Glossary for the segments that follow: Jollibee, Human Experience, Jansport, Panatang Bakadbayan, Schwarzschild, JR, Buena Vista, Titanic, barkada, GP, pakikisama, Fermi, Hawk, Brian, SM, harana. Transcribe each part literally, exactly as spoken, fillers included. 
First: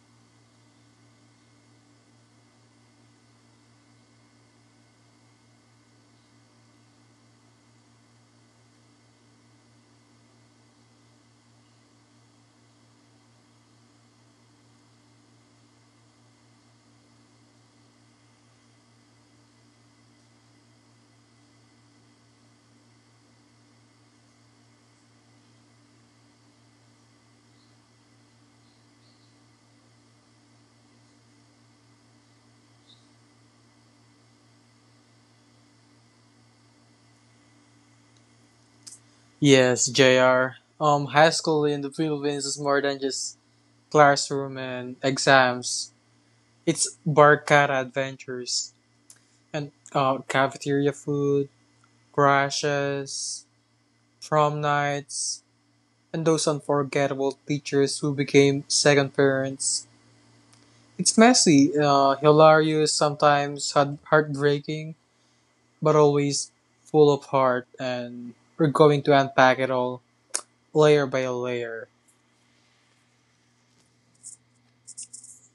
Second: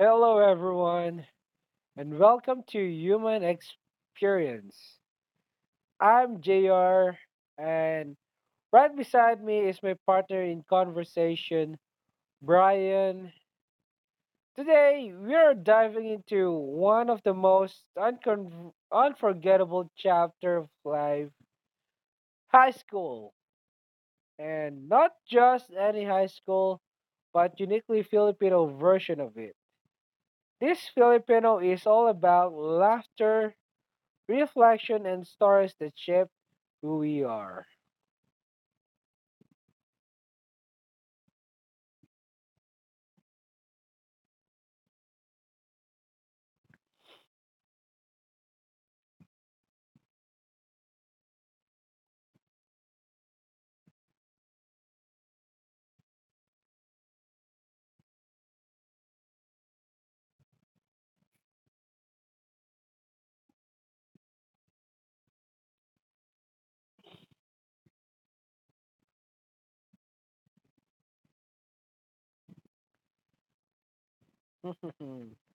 Hello, everyone, and welcome to Human Experience. I'm J R, and right beside me is my partner in conversation, Brian. Today, we are diving into one of the most uncon- unforgettable chapter of life, high school. And not just any high school, but uniquely Filipino version of it. This Filipino is all about laughter, reflection and stories that shape who we are. Yes, J R. Um, high school in the Philippines is more than just classroom and exams. It's barkada adventures and uh, cafeteria food, crashes, prom nights, and those unforgettable teachers who became second parents. It's messy, uh, hilarious, sometimes heart- heartbreaking, but always full of heart, and we're going to unpack it all layer by layer.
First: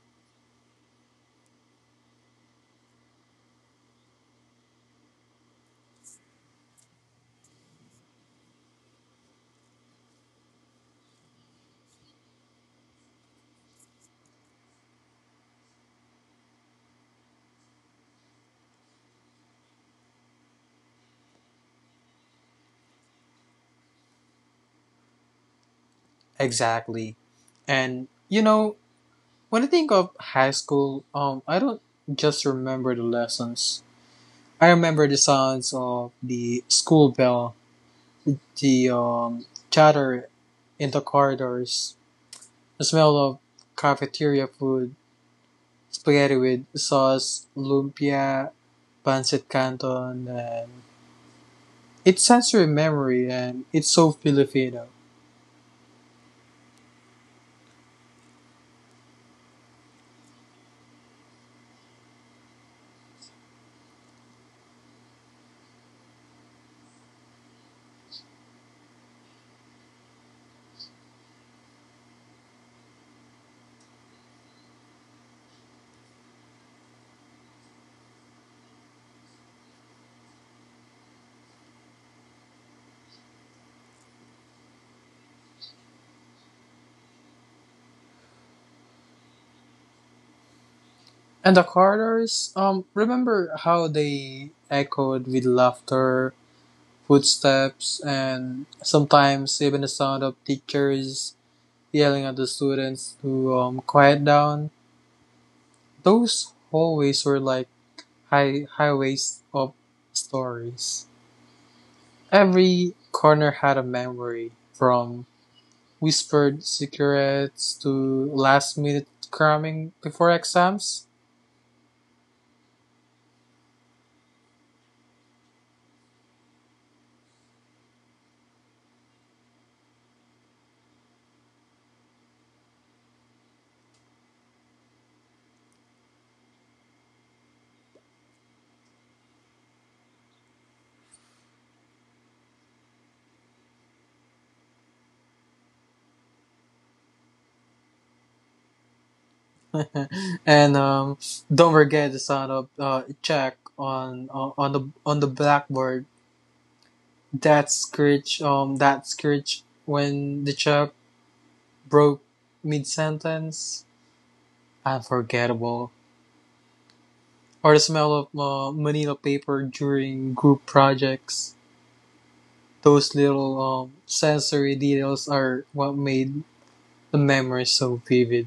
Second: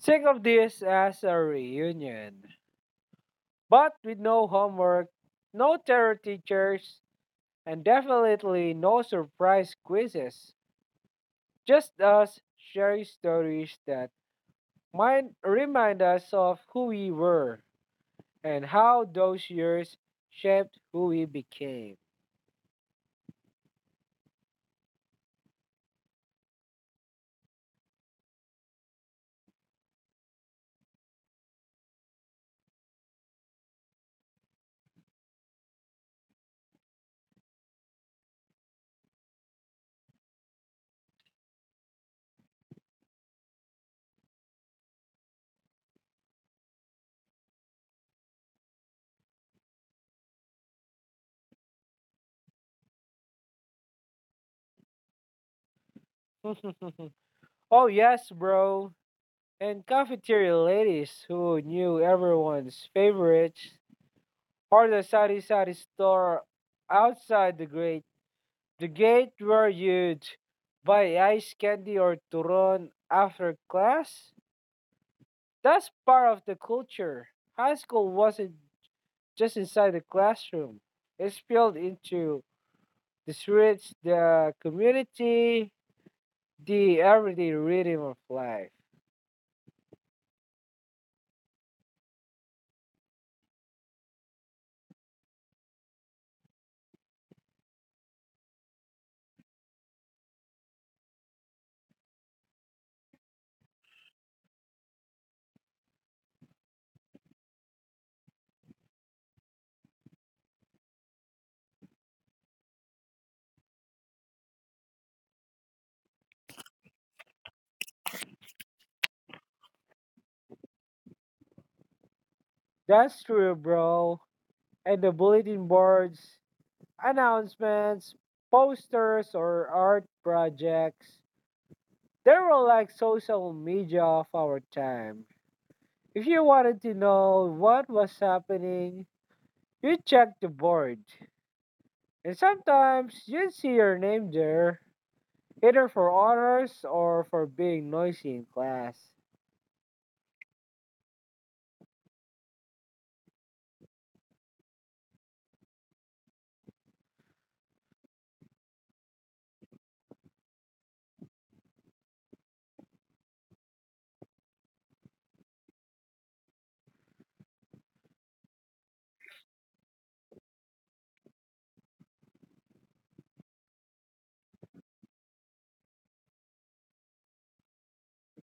Think of this as a reunion, but with no homework, no terror teachers, and definitely no surprise quizzes. Just us sharing stories that might remind us of who we were and how those years shaped who we became. Exactly. And you know, when I think of high school, um, I don't just remember the lessons. I remember the sounds of the school bell, the um, chatter in the corridors, the smell of cafeteria food, spaghetti with sauce, lumpia, pancit canton, and it's sensory memory, and it's so Filipino. Oh, yes, bro. And cafeteria ladies who knew everyone's favorites, or the sari sari store outside the gate. The gate where you'd buy ice candy or turon after class. That's part of the culture. High school wasn't just inside the classroom. It spilled into the streets, the community, the everyday rhythm of life. And the corridors, um, remember how they echoed with laughter footsteps and sometimes even the sound of teachers yelling at the students to um, quiet down. Those hallways were like high highways of stories. Every corner had a memory, from whispered secrets to last minute cramming before exams. That's true, bro. And the bulletin boards announcements, posters, or art projects. They were like social media of our time. If you wanted to know what was happening, you checked the board. And sometimes you'd see your name there, either for honors or for being noisy in class. And um, don't forget the sound of uh, check on on the on the blackboard. That screech, um, that screech when the chap broke mid sentence, unforgettable. Or the smell of uh, manila paper during group projects. Those little um, sensory details are what made the memory so vivid.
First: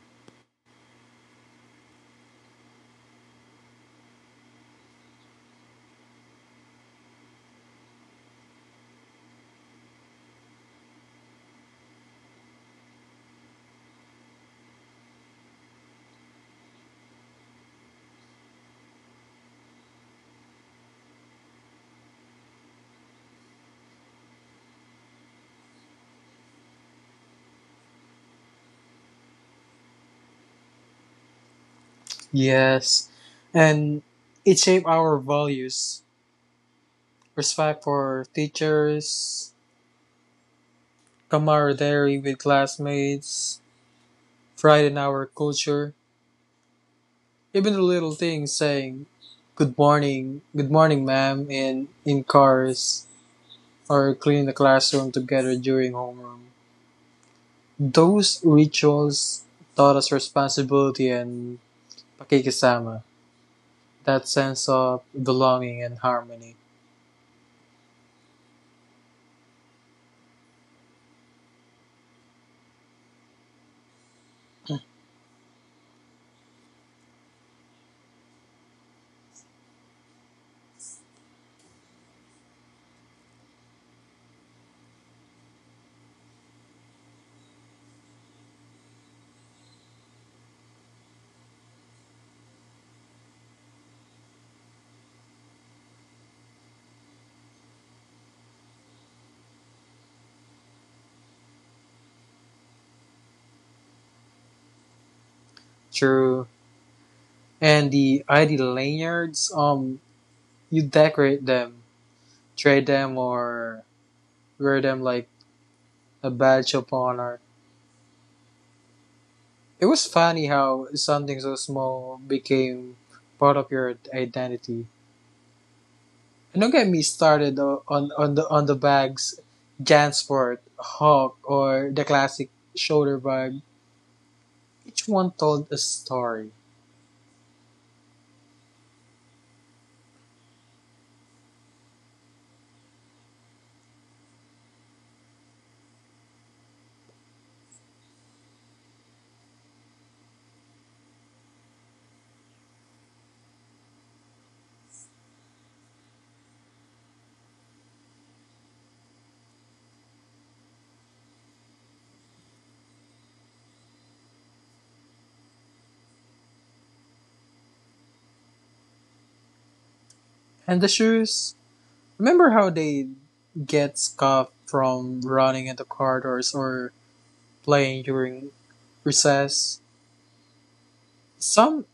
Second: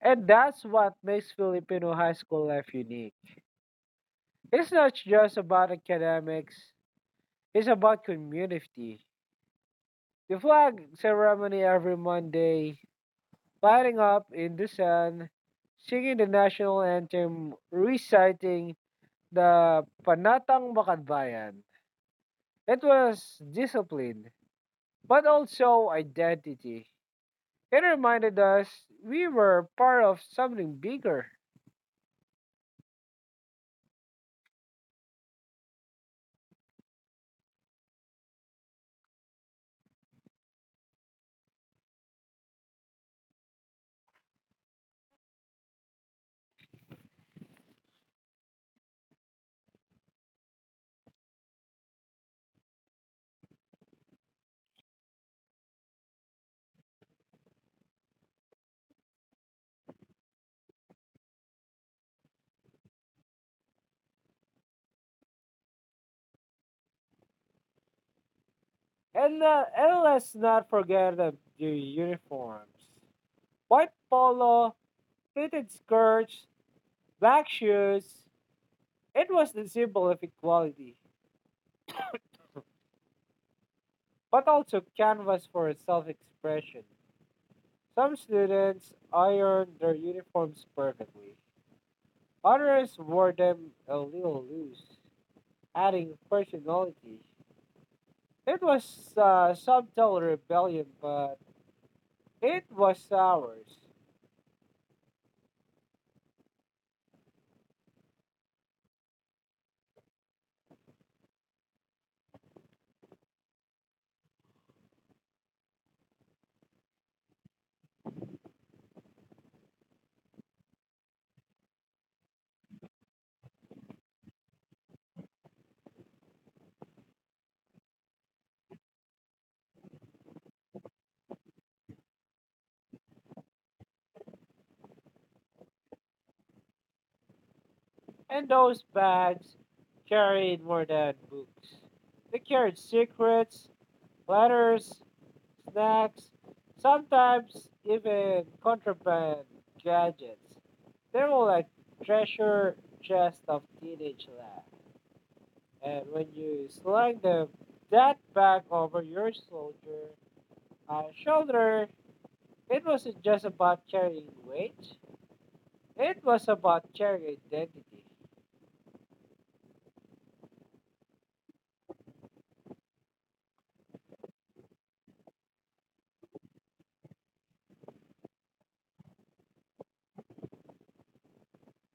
And that's what makes Filipino high school life unique. It's not just about academics, it's about community. The flag ceremony every Monday, lighting up in the sun, singing the national anthem, reciting the Panatang Bakadbayan. It was discipline, but also identity. It reminded us we were part of something bigger. Yes, and it shaped our values respect for teachers, camaraderie with classmates, pride in our culture. Even the little things saying good morning, good morning ma'am in in cars or cleaning the classroom together during homeroom. Those rituals taught us responsibility and pakikisama, that sense of belonging and harmony. And, uh, and let's not forget the, the uniforms. White polo, pleated skirts, black shoes. It was the symbol of equality, but also canvas for self-expression. Some students ironed their uniforms perfectly. Others wore them a little loose, adding personality. It was uh, subtle rebellion, but it was ours. True. And the I D lanyards, um, you decorate them, trade them, or wear them like a badge of honor. It was funny how something so small became part of your identity. And don't get me started o- on on the on the bags, Jansport, Hawk, or the classic shoulder bag. Each one told a story. And those bags carried more than books. They carried secrets, letters, snacks, sometimes even contraband gadgets. They were like treasure chest of teenage life. And when you slung the, that bag over your soldier, uh, shoulder, it wasn't just about carrying weight, it was about carrying identity. And the shoes, remember how they get scuffed from running in the corridors or playing during recess? Some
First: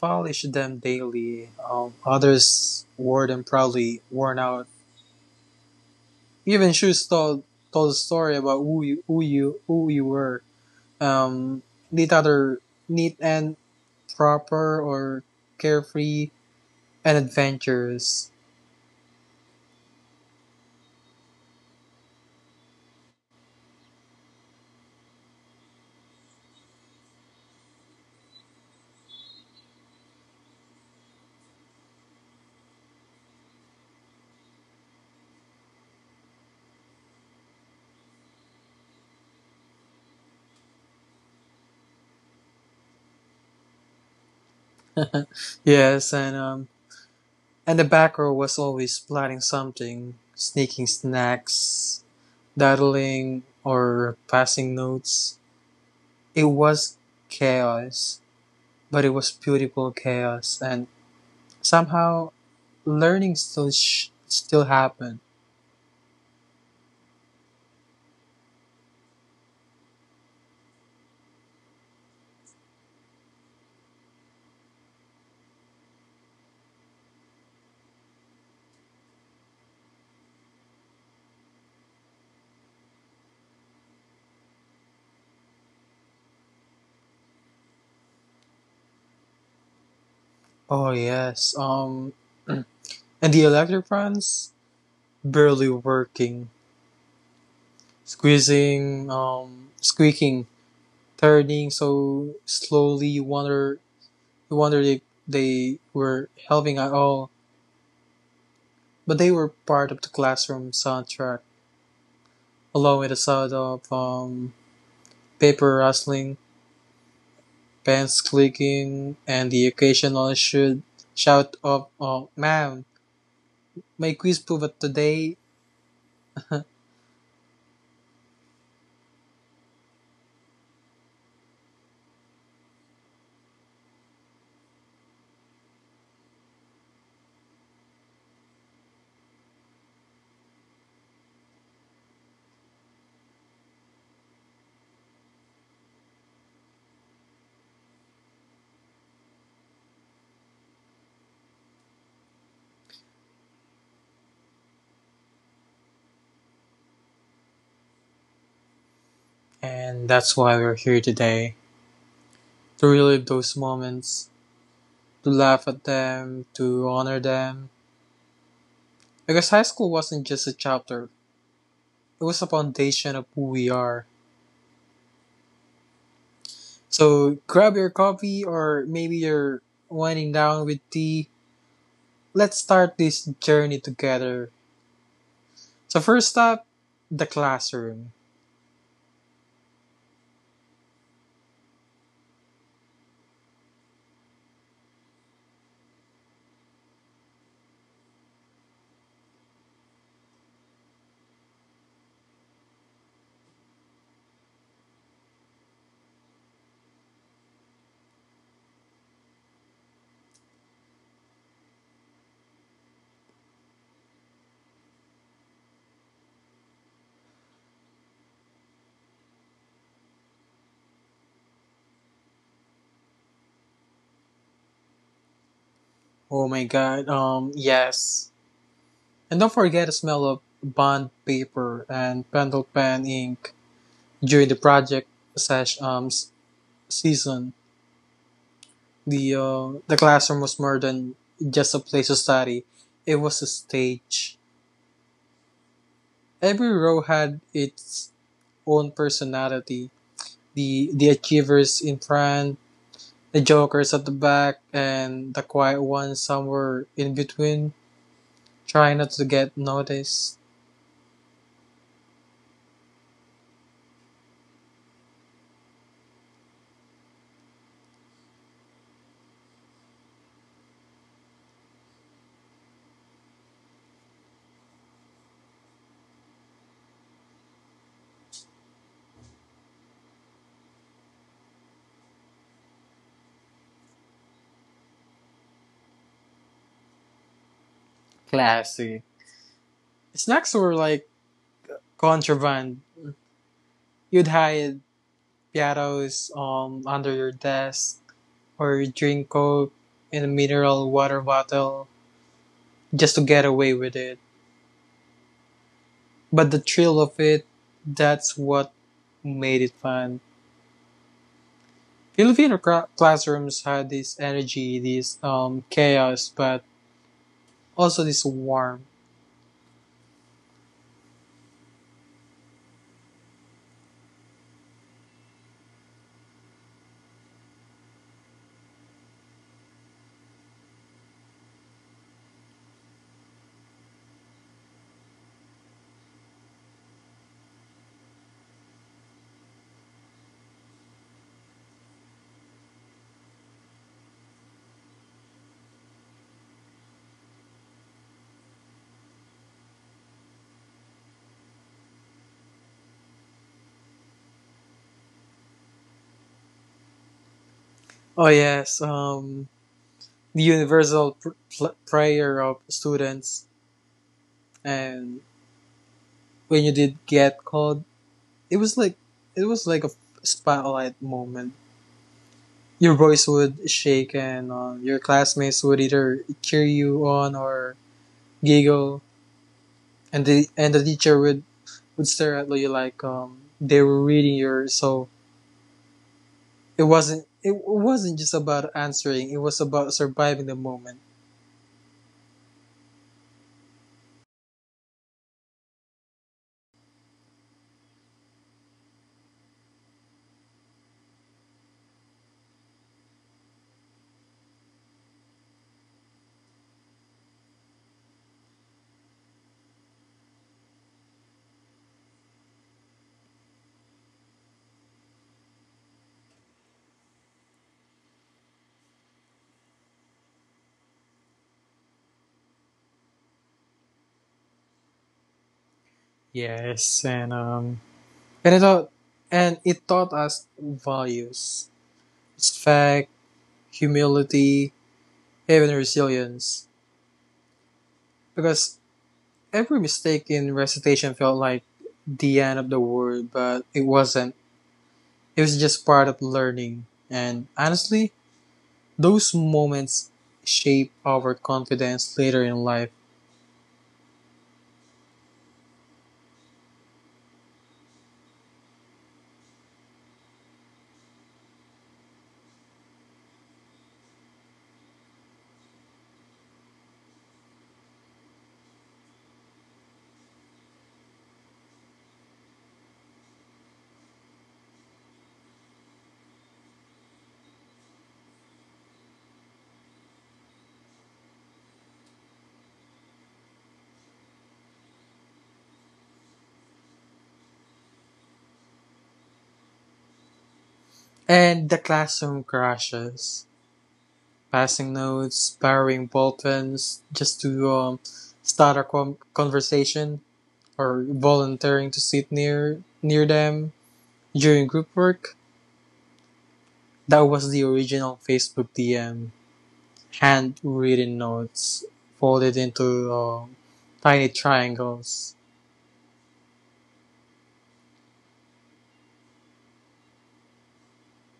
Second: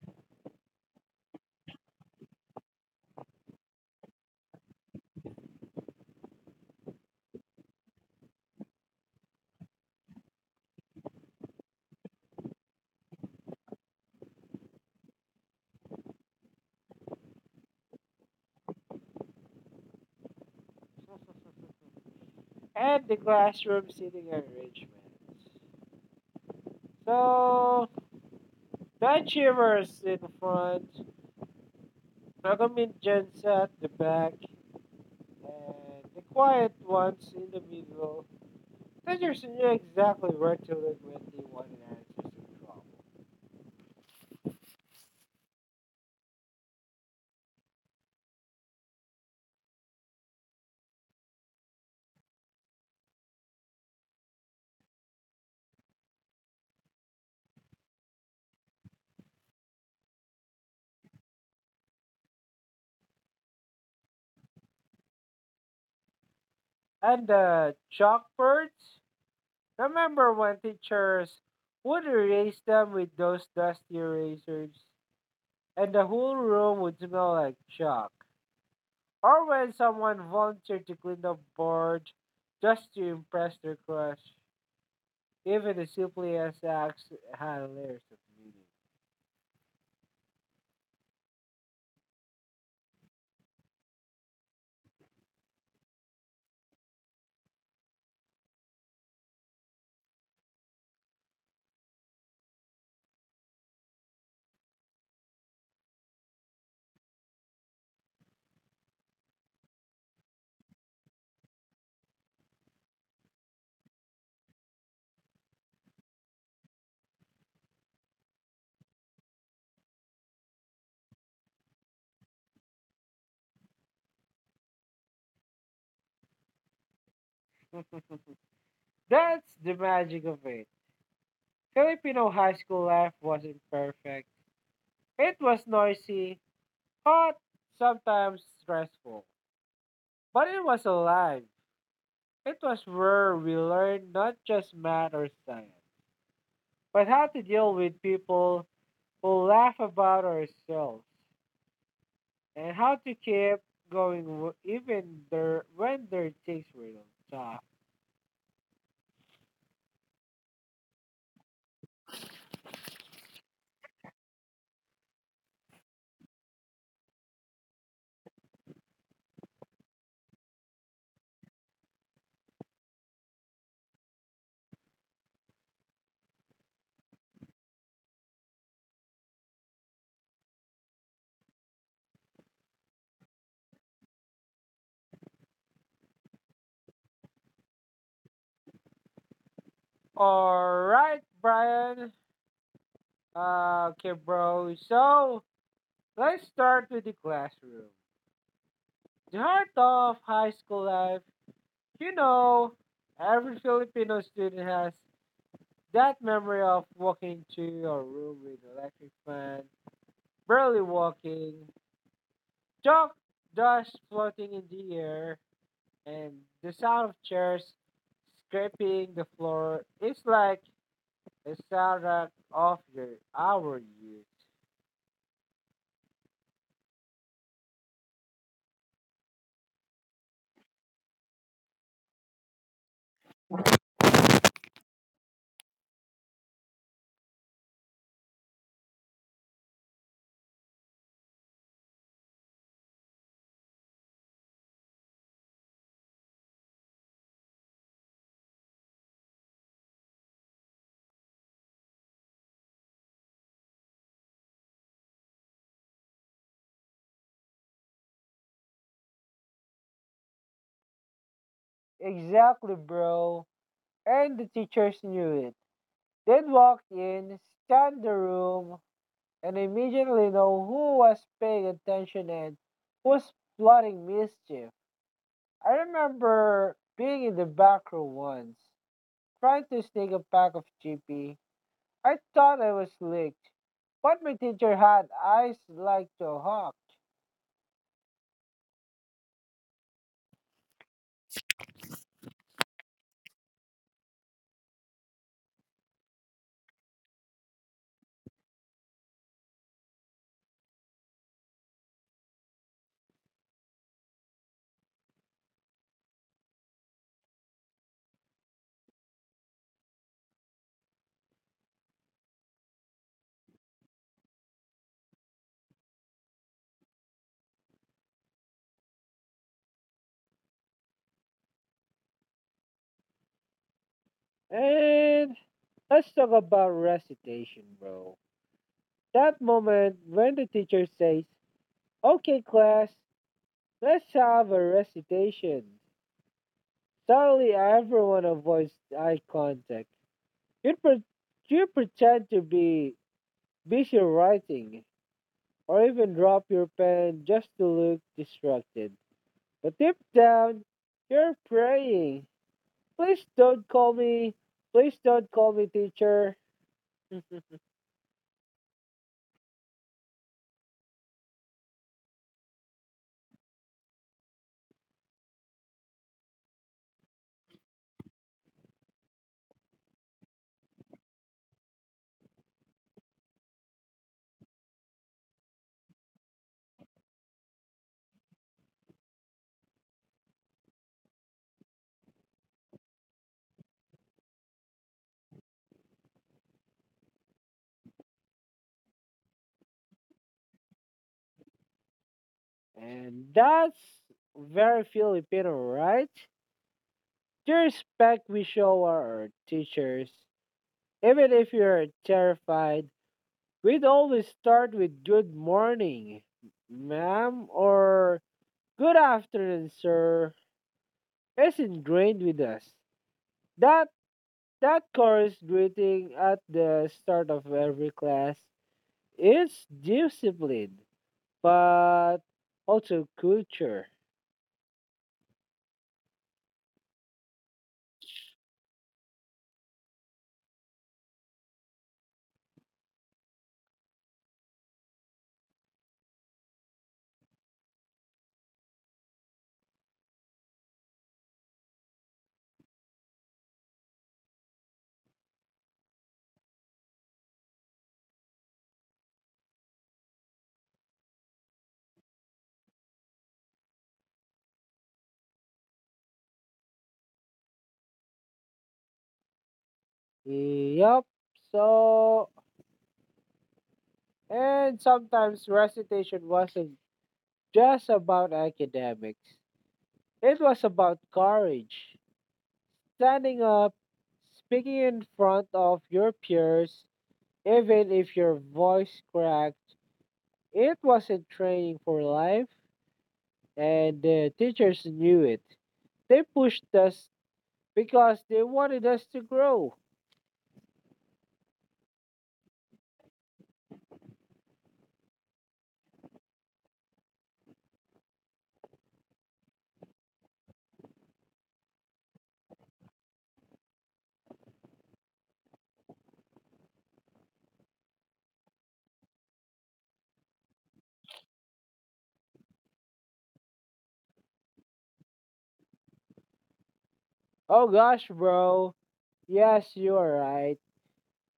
polished them daily, um, others wore them proudly, worn out. Even Schultz told told a story about who you who you who you were. Um, neat other neat and proper or carefree and adventurous. And the classroom seating arrangement. So, the achievers in front, the Nagaminjans at the back, and the quiet ones in the middle. Teachers knew exactly where to look when they wanted answers to trouble. Yes, and um, and the back row was always plotting something, sneaking snacks, dawdling, or passing notes. It was chaos, but it was beautiful chaos, and somehow learning still sh- still happened. And the chalkboards. Remember when teachers would erase them with those dusty erasers and the whole room would smell like chalk? Or when someone volunteered to clean the board just to impress their crush, even the simplest acts had layers of Oh yes. Um, and the electric fans barely working, squeezing, um, squeaking, turning so slowly. You wonder, you wonder if they were helping at all, but they were part of the classroom soundtrack, along with the sound of um, paper rustling, pens clicking, and the occasional should shout of, "Oh, ma'am, my quiz proof of today!" meaning. That's the magic of it. Filipino high school life wasn't perfect. It was noisy, hot, sometimes stressful, but it was alive. It was where we learned not just math or science, but how to deal with people who laugh about ourselves and how to keep going w- even there when their things were tough. And that's why we're here today, to relive those moments, to laugh at them, to honor them. Because high school wasn't just a chapter, it was a foundation of who we are. So grab your coffee or maybe you're winding down with tea. Let's start this journey together. So first stop, the classroom. All right, Brian. Uh, okay, bro. So let's start with the classroom. The heart of high school life. You know, every Filipino student has that memory of walking to your room with electric fan barely walking, chalk dust floating in the air, and the sound of chairs scraping the floor is like a soundtrack of your our youth. Oh my god, um yes. And don't forget the smell of bond paper and pencil pen ink during the project slash um s- season. The uh, the classroom was more than just a place to study; it was a stage. Every row had its own personality. The the achievers in front, the jokers at the back, and the quiet ones somewhere in between, trying not to get noticed. Exactly, bro. And the teachers knew it. They'd walk in, scan the room, and immediately know who was paying attention and who's plotting mischief. I remember being in the back room once, trying to sneak a pack of G P. I thought I was licked, but my teacher had eyes like the hawk. Classy. Snacks were like contraband. You'd hide piatos um under your desk or drink coke in a mineral water bottle just to get away with it. But the thrill of it, that's what made it fun. Filipino cra- classrooms had this energy, this um, chaos, but also this warmth. And let's talk about recitation, bro. That moment when the teacher says, okay, class, let's have a recitation. Suddenly, everyone avoids eye contact. You, pre- you pretend to be busy writing, or even drop your pen just to look distracted. But deep down, you're praying please don't call me, please don't call me teacher. Oh yes, um, the universal pr- prayer of students, and when you did get called, it was like it was like a spotlight moment. Your voice would shake, and uh, your classmates would either cheer you on or giggle. and the and the teacher would would stare at you like um they were reading your so it wasn't it wasn't just about answering. It was about surviving the moment. And that's very Filipino, right? The respect we show our teachers, even if you're terrified, we'd always start with good morning, ma'am, or good afternoon, sir. It's ingrained with us. That that chorus greeting at the start of every class is discipline, but also culture. Yes, and um and it taught and it taught us values respect humility even resilience, because every mistake in recitation felt like the end of the world, but it wasn't. It was just part of learning. And honestly, those moments shape our confidence later in life. Yup. So, and sometimes recitation wasn't just about academics, it was about courage. Standing up, speaking in front of your peers, even if your voice cracked, it wasn't training for life, and the teachers knew it. They pushed us because they wanted us to grow. And the classroom crashes, passing notes, borrowing ballpens just to um, start a com- conversation, or volunteering to sit near near them during group work. That was the original Facebook D M, handwritten notes folded into um, tiny triangles, Oh gosh, bro. Yes, you are right.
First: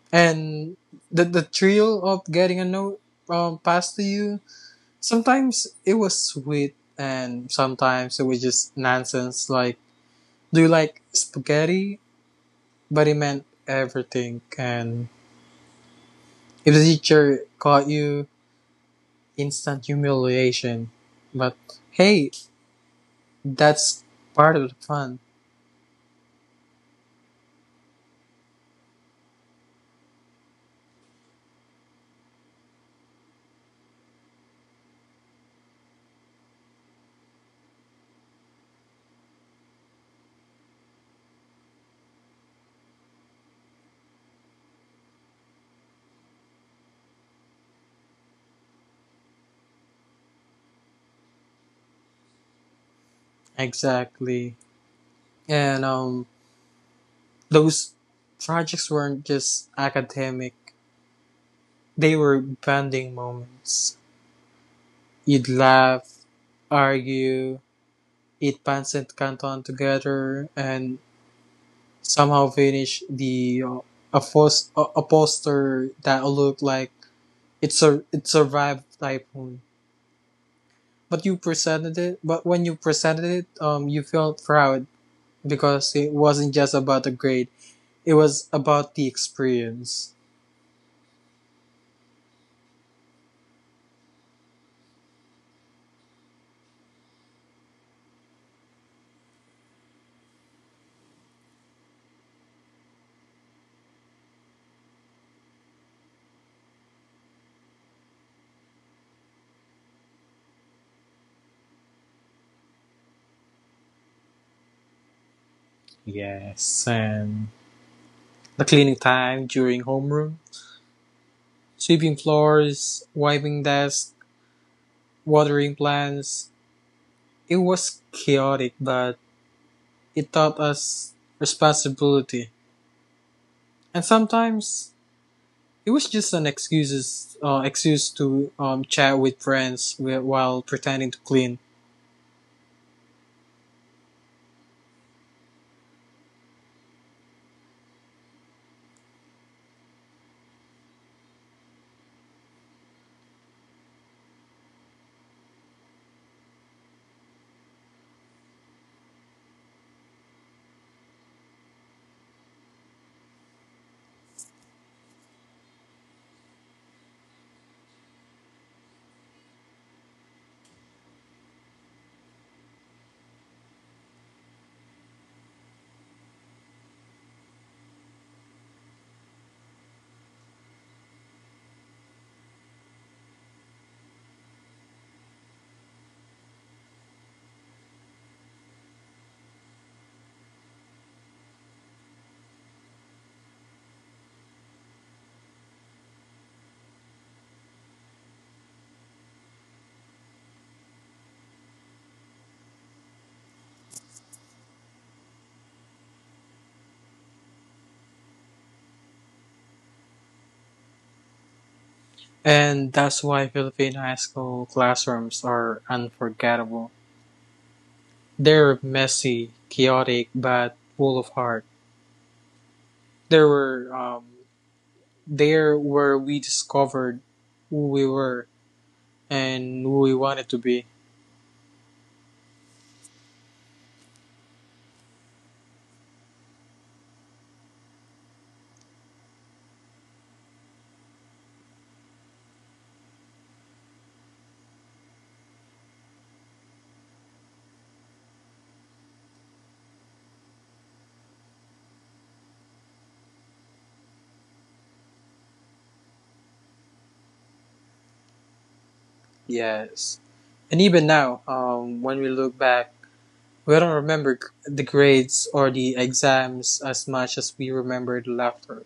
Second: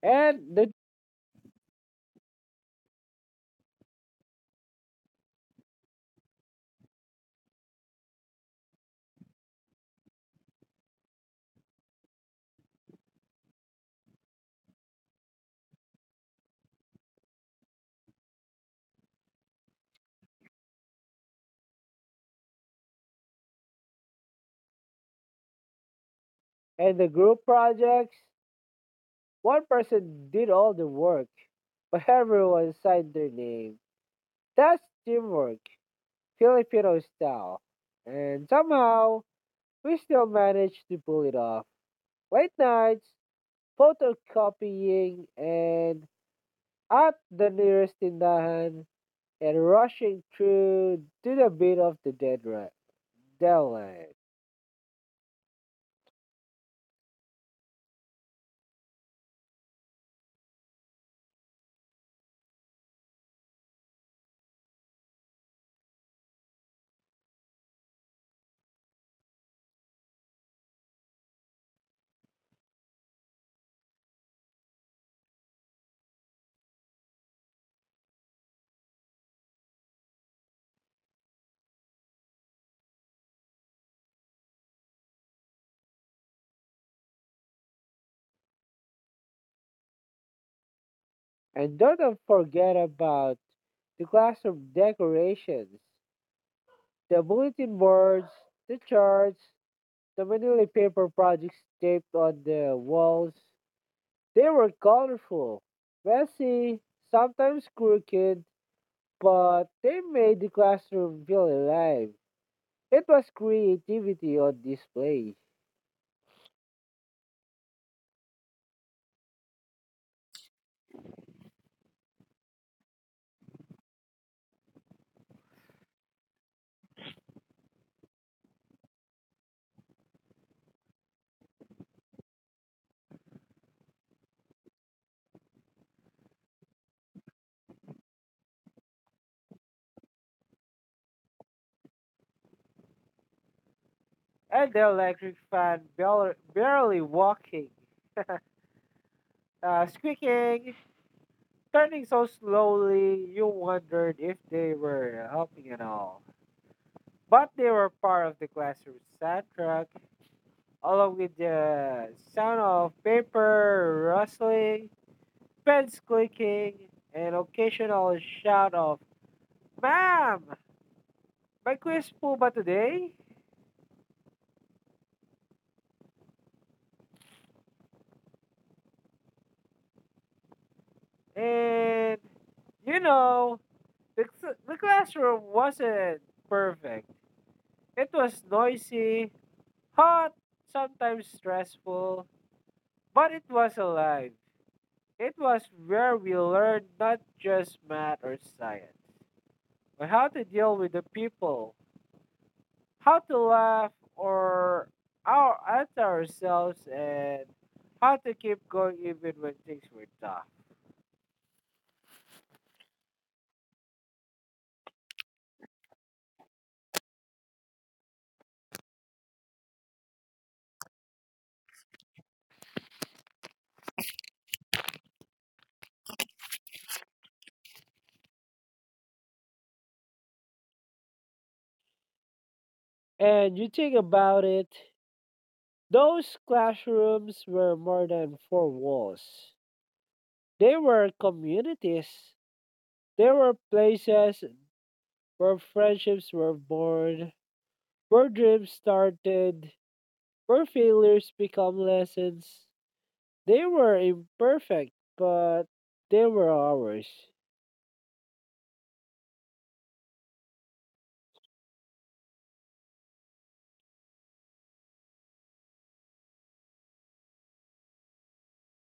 And the and the the thrill of getting a note um, passed to you. Sometimes it was sweet and sometimes it was just nonsense, like do you like spaghetti, but it meant everything. And if the teacher caught you, instant humiliation. But hey, that's part of the fun. and the group projects, one person did all the work, but everyone signed their name. That's teamwork, Filipino style. And somehow we still managed to pull it off. Late nights, photocopying, and at the nearest tindahan, and rushing through to the beat of the deadri- deadline. Exactly, and um those projects weren't just academic. They were bonding moments. You'd laugh, argue, eat pancit canton together, and somehow finish the uh, a, fos- a, a poster that looked like it sur- it survived typhoon. But you presented it. But when you presented it, um, you felt proud because it wasn't just about the grade. It was about the experience. And don't forget about the classroom decorations, the bulletin boards, the charts, the manila paper projects taped on the walls. They were colorful, messy, sometimes crooked, but they made the classroom feel alive. It was creativity on display. Yes, and the cleaning time during homeroom, sweeping floors, wiping desks, watering plants. It was chaotic, but it taught us responsibility. And sometimes it was just an excuses uh, excuse to um, chat with friends while pretending to clean. And the electric fan barely, barely walking, uh, squeaking, turning so slowly, you wondered if they were helping at all. But they were part of the classroom soundtrack, along with the sound of paper rustling, pens clicking, and occasional shout of, "Ma'am! May quiz po ba today?" And you know, the, cl- the classroom wasn't perfect. It was noisy, hot, sometimes stressful, but it was alive. It was where we learned not just math or science, but how to deal with the people, how to laugh or our, at ourselves, and how to keep going even when things were tough. And that's why Philippine high school classrooms are unforgettable. They're messy, chaotic, but full of heart. There were um, there where we discovered who we were and who we wanted to be. And you think about it, those classrooms were more than four walls. They were communities. They were places where friendships were born, where dreams started, our failures become lessons. They were imperfect, but they were ours. Yes, and even now, um, when we look back, we don't remember the grades or the exams as much as we remember the laughter,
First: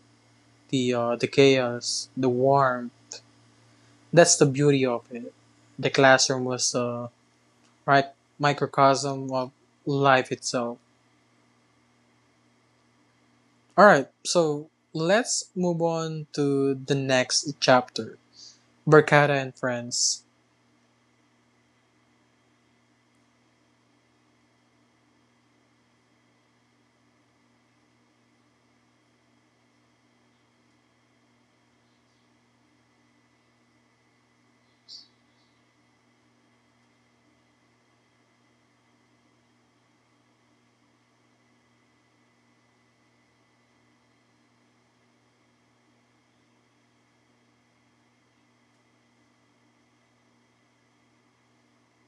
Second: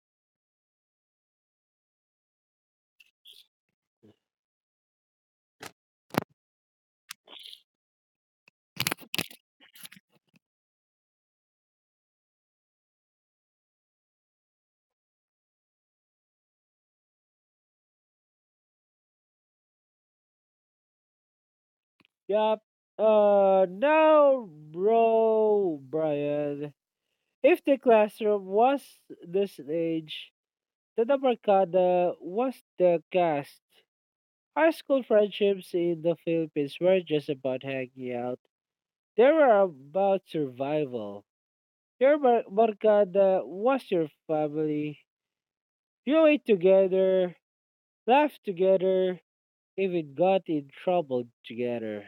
the uh, the chaos, the warmth. That's the beauty of it. The classroom was the right microcosm of life itself. All right, so let's move on to the next chapter. Berkata and friends. Yup. Uh, now, bro, Brian, if the classroom was the stage, the demarcada was the cast. High school friendships in the Philippines weren't just about hanging out. They were about survival. Your mar- barkada was your family. You ate together, laughed together, even got in trouble together.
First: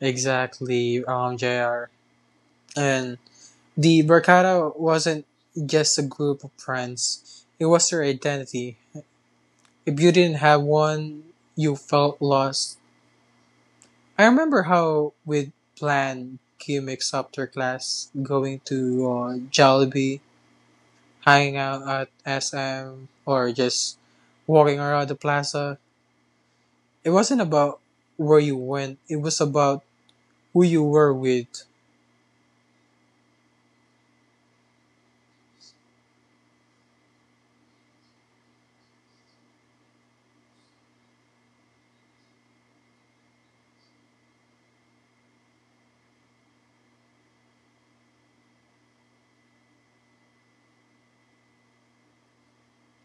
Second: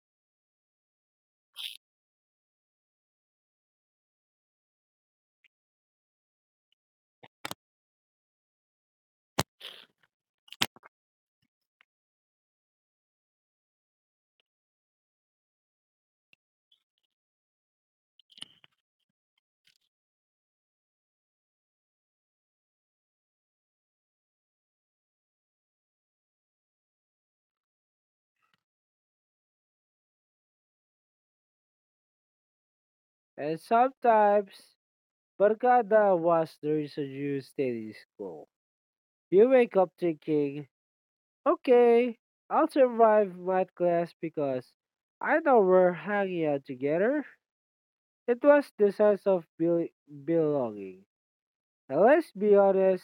Exactly, um, junior And the Berkata wasn't just a group of friends; it was their identity. If you didn't have one, you felt lost. I remember how we'd plan gimmicks after class, going to uh, Jollibee, hanging out at S M, or just walking around the plaza. It wasn't about where you went, it was about who you were with. And sometimes, barkada was the reason you stayed in school. You wake up thinking, okay, I'll survive math class because I know we're hanging out together. It was the sense of bel- belonging. And let's be honest,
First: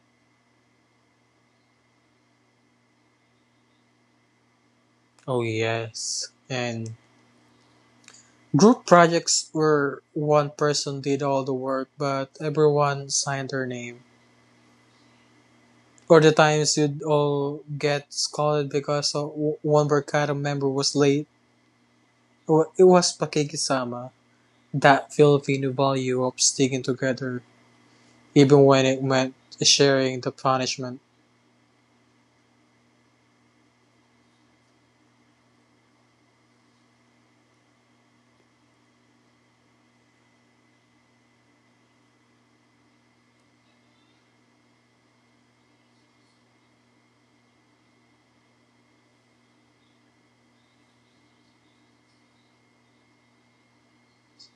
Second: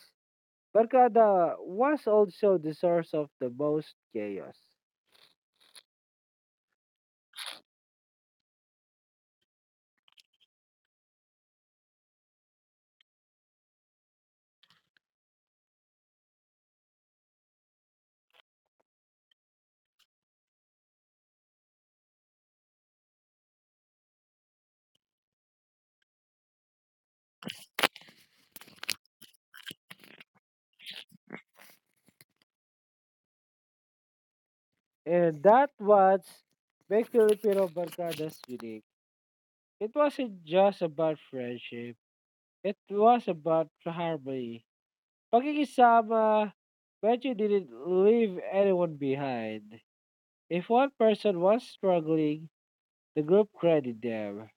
barkada was also the source of the most chaos. Oh, yes. And group projects where one person did all the work, but everyone signed their name. Or the times you'd all get scolded because o- w- one barkada member was late. Wa- It was pakikisama, that Filipino value of sticking together, even when it meant sharing the punishment. And that was make Filipino barkadas unique. It wasn't just about friendship. It was about harmony. Pakikisama, when you didn't leave anyone behind. If one person was struggling, the group credited them.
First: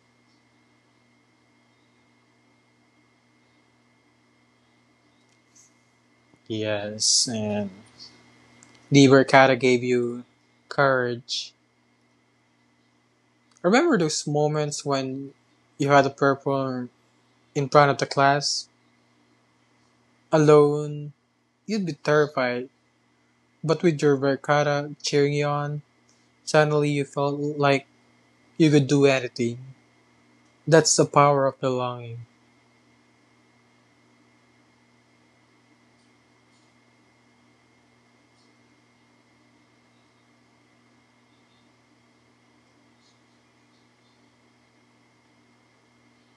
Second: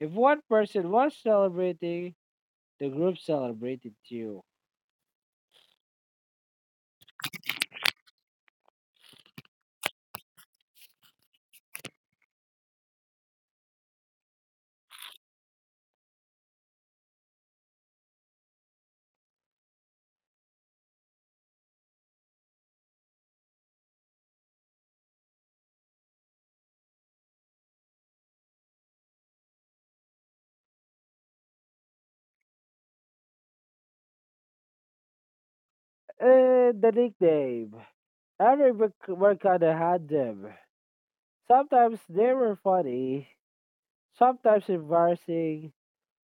If one person was celebrating, the group celebrated too. Yes, and the barkada gave you courage. Remember those moments when you had to perform in front of the class? Alone, you'd be terrified, but with your barkada cheering you on, suddenly you felt like you could do anything. That's the power of belonging. And the nickname. Every merc- Mercado had them. Sometimes they were funny, sometimes embarrassing,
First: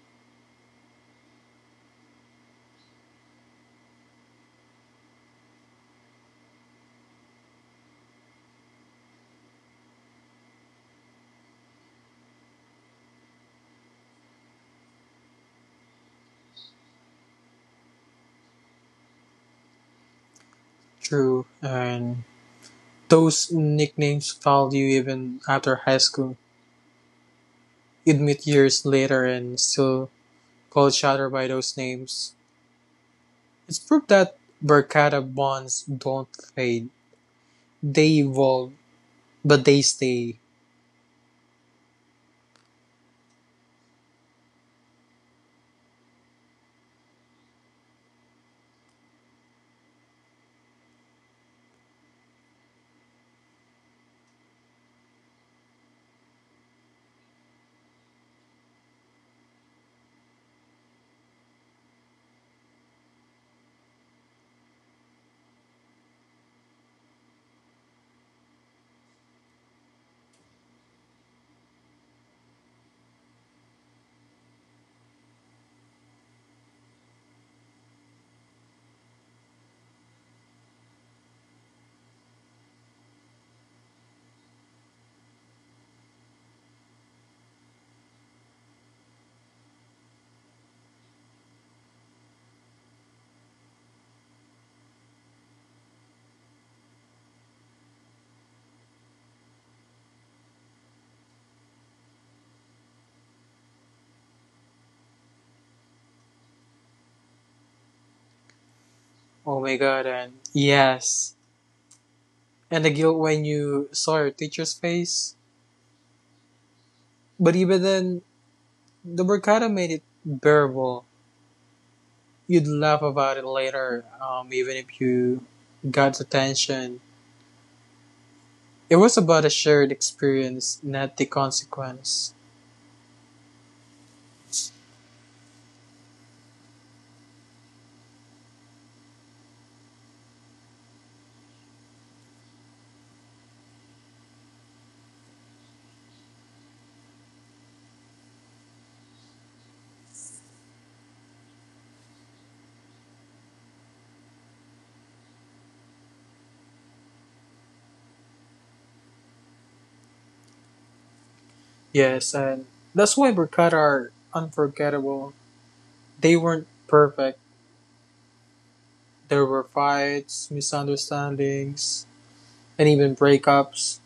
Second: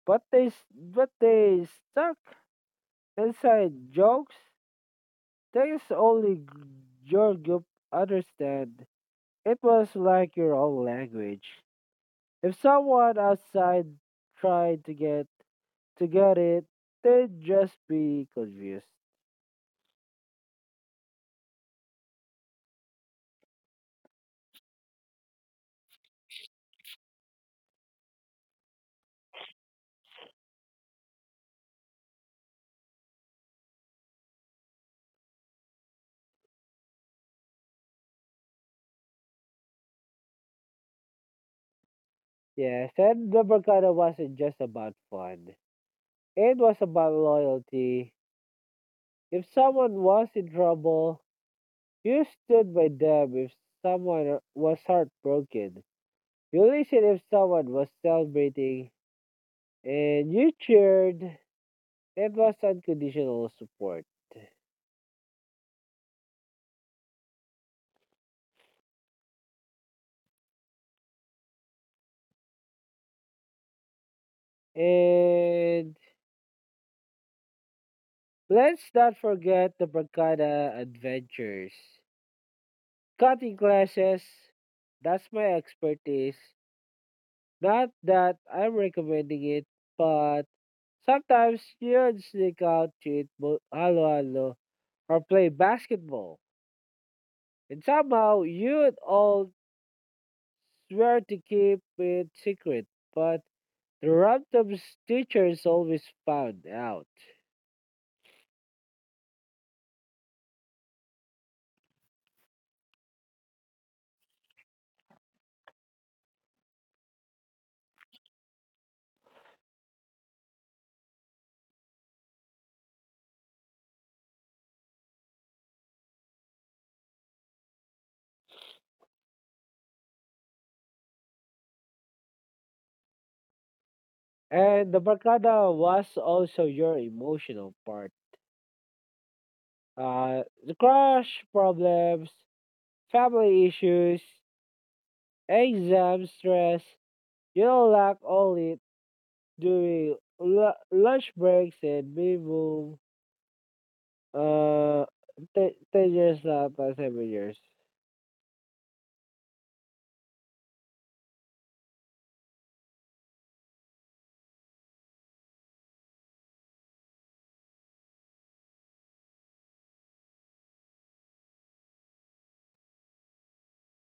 but they s- but they stuck. Inside jokes, things only g- your group understand. It was like your own language. If someone outside tried to get to get it, they'd just be confused. True. And those nicknames followed you even after high school. You'd meet years later and still call each other by those names. It's proof that Berkata bonds don't fade. They evolve, but they stay. Yes, and the Mercado wasn't just about fun. It was about loyalty. If someone was in trouble, you stood by them if someone uh, was heartbroken. You listened if someone was celebrating and you cheered. That was unconditional support. And let's not forget the Bracada adventures. Cutting classes, that's my expertise. Not that I'm recommending it, but sometimes you'd sneak out to eat bo- halo halo or play basketball. And somehow you'd all swear to keep it secret, but the Random's teachers always found out. Oh my god, and yes. And the guilt when you saw your teacher's face. But even then, the Berkata made it bearable. You'd laugh about it later, um, even if you got attention. It was about a shared experience, not the consequence. And the barkada was also your emotional part. Uh, the crush problems, family issues, exam stress, you'll lack all it during lu- lunch breaks and minimum uh, t- ten years, not uh, seven years. Yes, and that's why Burkata are unforgettable. They weren't perfect. There were fights, misunderstandings, and even breakups.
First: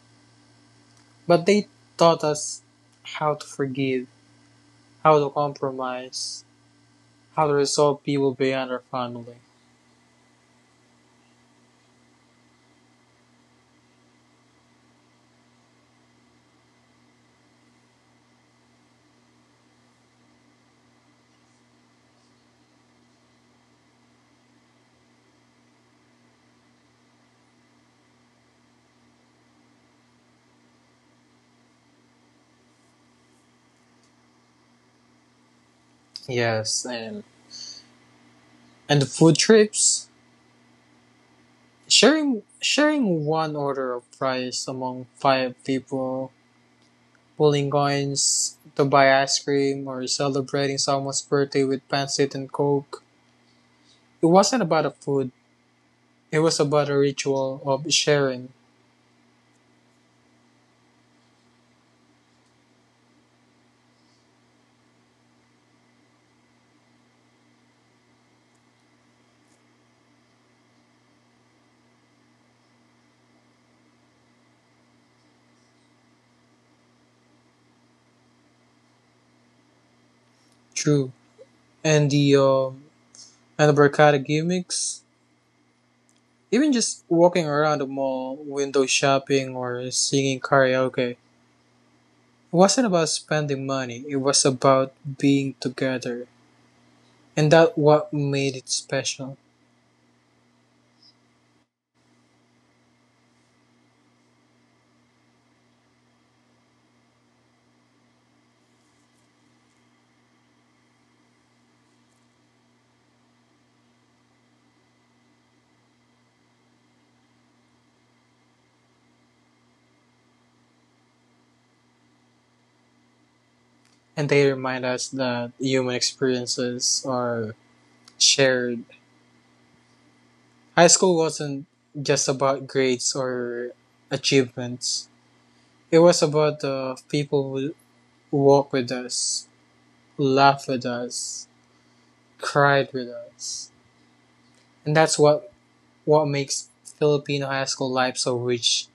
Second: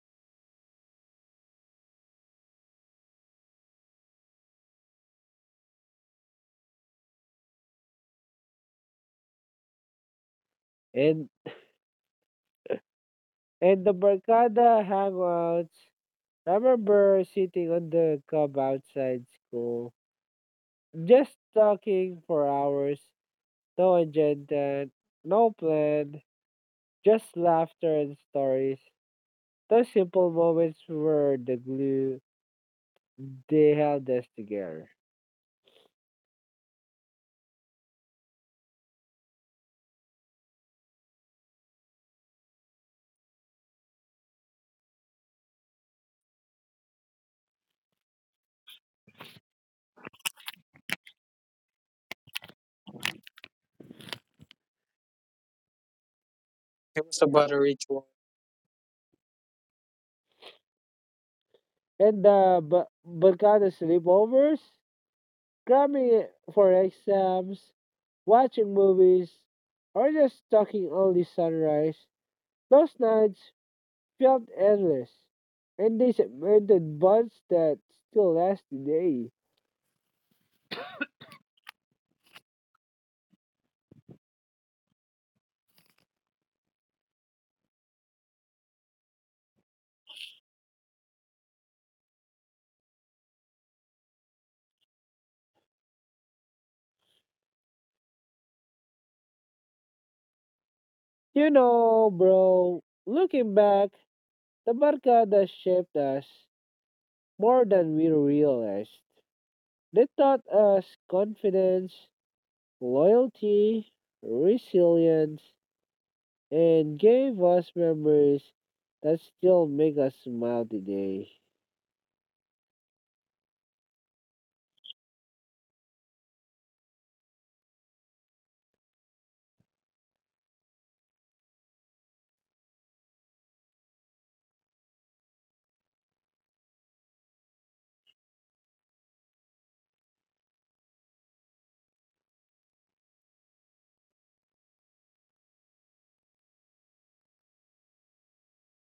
But they taught us how to forgive, how to compromise, how to resolve people beyond our family. And, and the barkada hangouts, I remember sitting on the cub outside school just talking for hours, no agenda, no plan, just laughter and stories. Those simple moments were the glue they held us together. Yes, and and the food trips. Sharing sharing one order of fries among five people, pulling coins to buy ice cream, or celebrating someone's birthday with pancit and coke. It wasn't about a food. It was about a ritual of sharing. And the ba- Balkano sleepovers, cramming for exams, watching movies, or just talking only sunrise, those nights felt endless. And they cemented bonds that still last today. True. And the um and the barcada gimmicks. Even just walking around the mall, window shopping, or singing karaoke. It wasn't about spending money. It was about being together, and that what made it special. You know, bro, looking back, the Barcada shaped us more than we realized. They taught us confidence, loyalty, resilience, and gave us memories that still make us smile today. And they remind us that human experiences are shared. High school wasn't just about grades or achievements, it was about the people who walked with us, laughed with us, cried with us. And that's what, what makes Filipino high school life so rich.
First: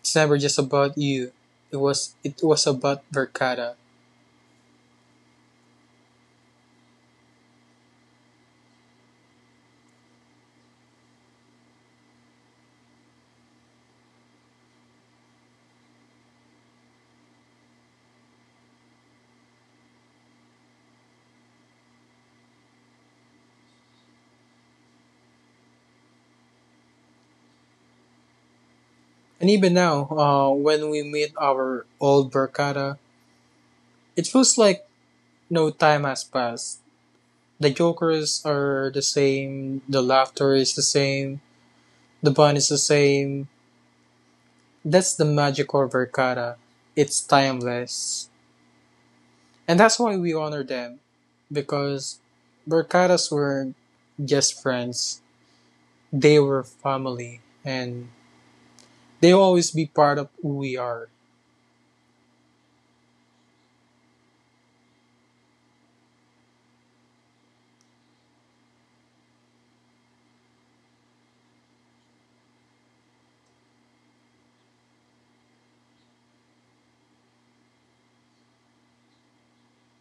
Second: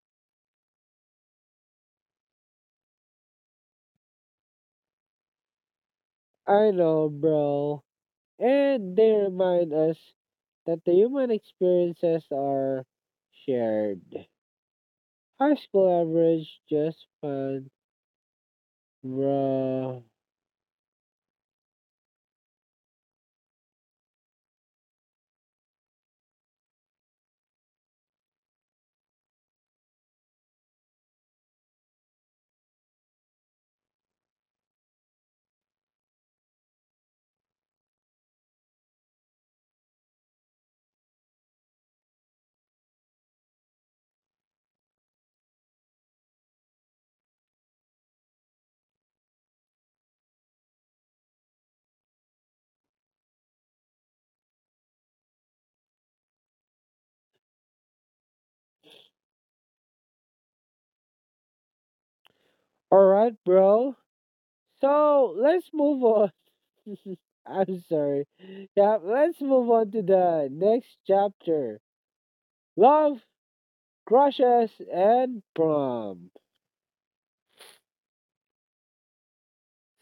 It's never just about you. It was it was about Verkada. I know, bro. And they remind us that the human experiences are shared. High school average, just fun, bro. And even now, uh, when we meet our old Verkada, it feels like no time has passed. The jokers are the same, the laughter is the same, the bond is the same. That's the magic of Verkada. It's timeless. And that's why we honor them. Because Verkadas weren't just friends, they were family. And they'll always be part of who we are. All right, bro. So let's move on. I'm sorry. Yeah, let's move on to the next chapter love, crushes, and prom.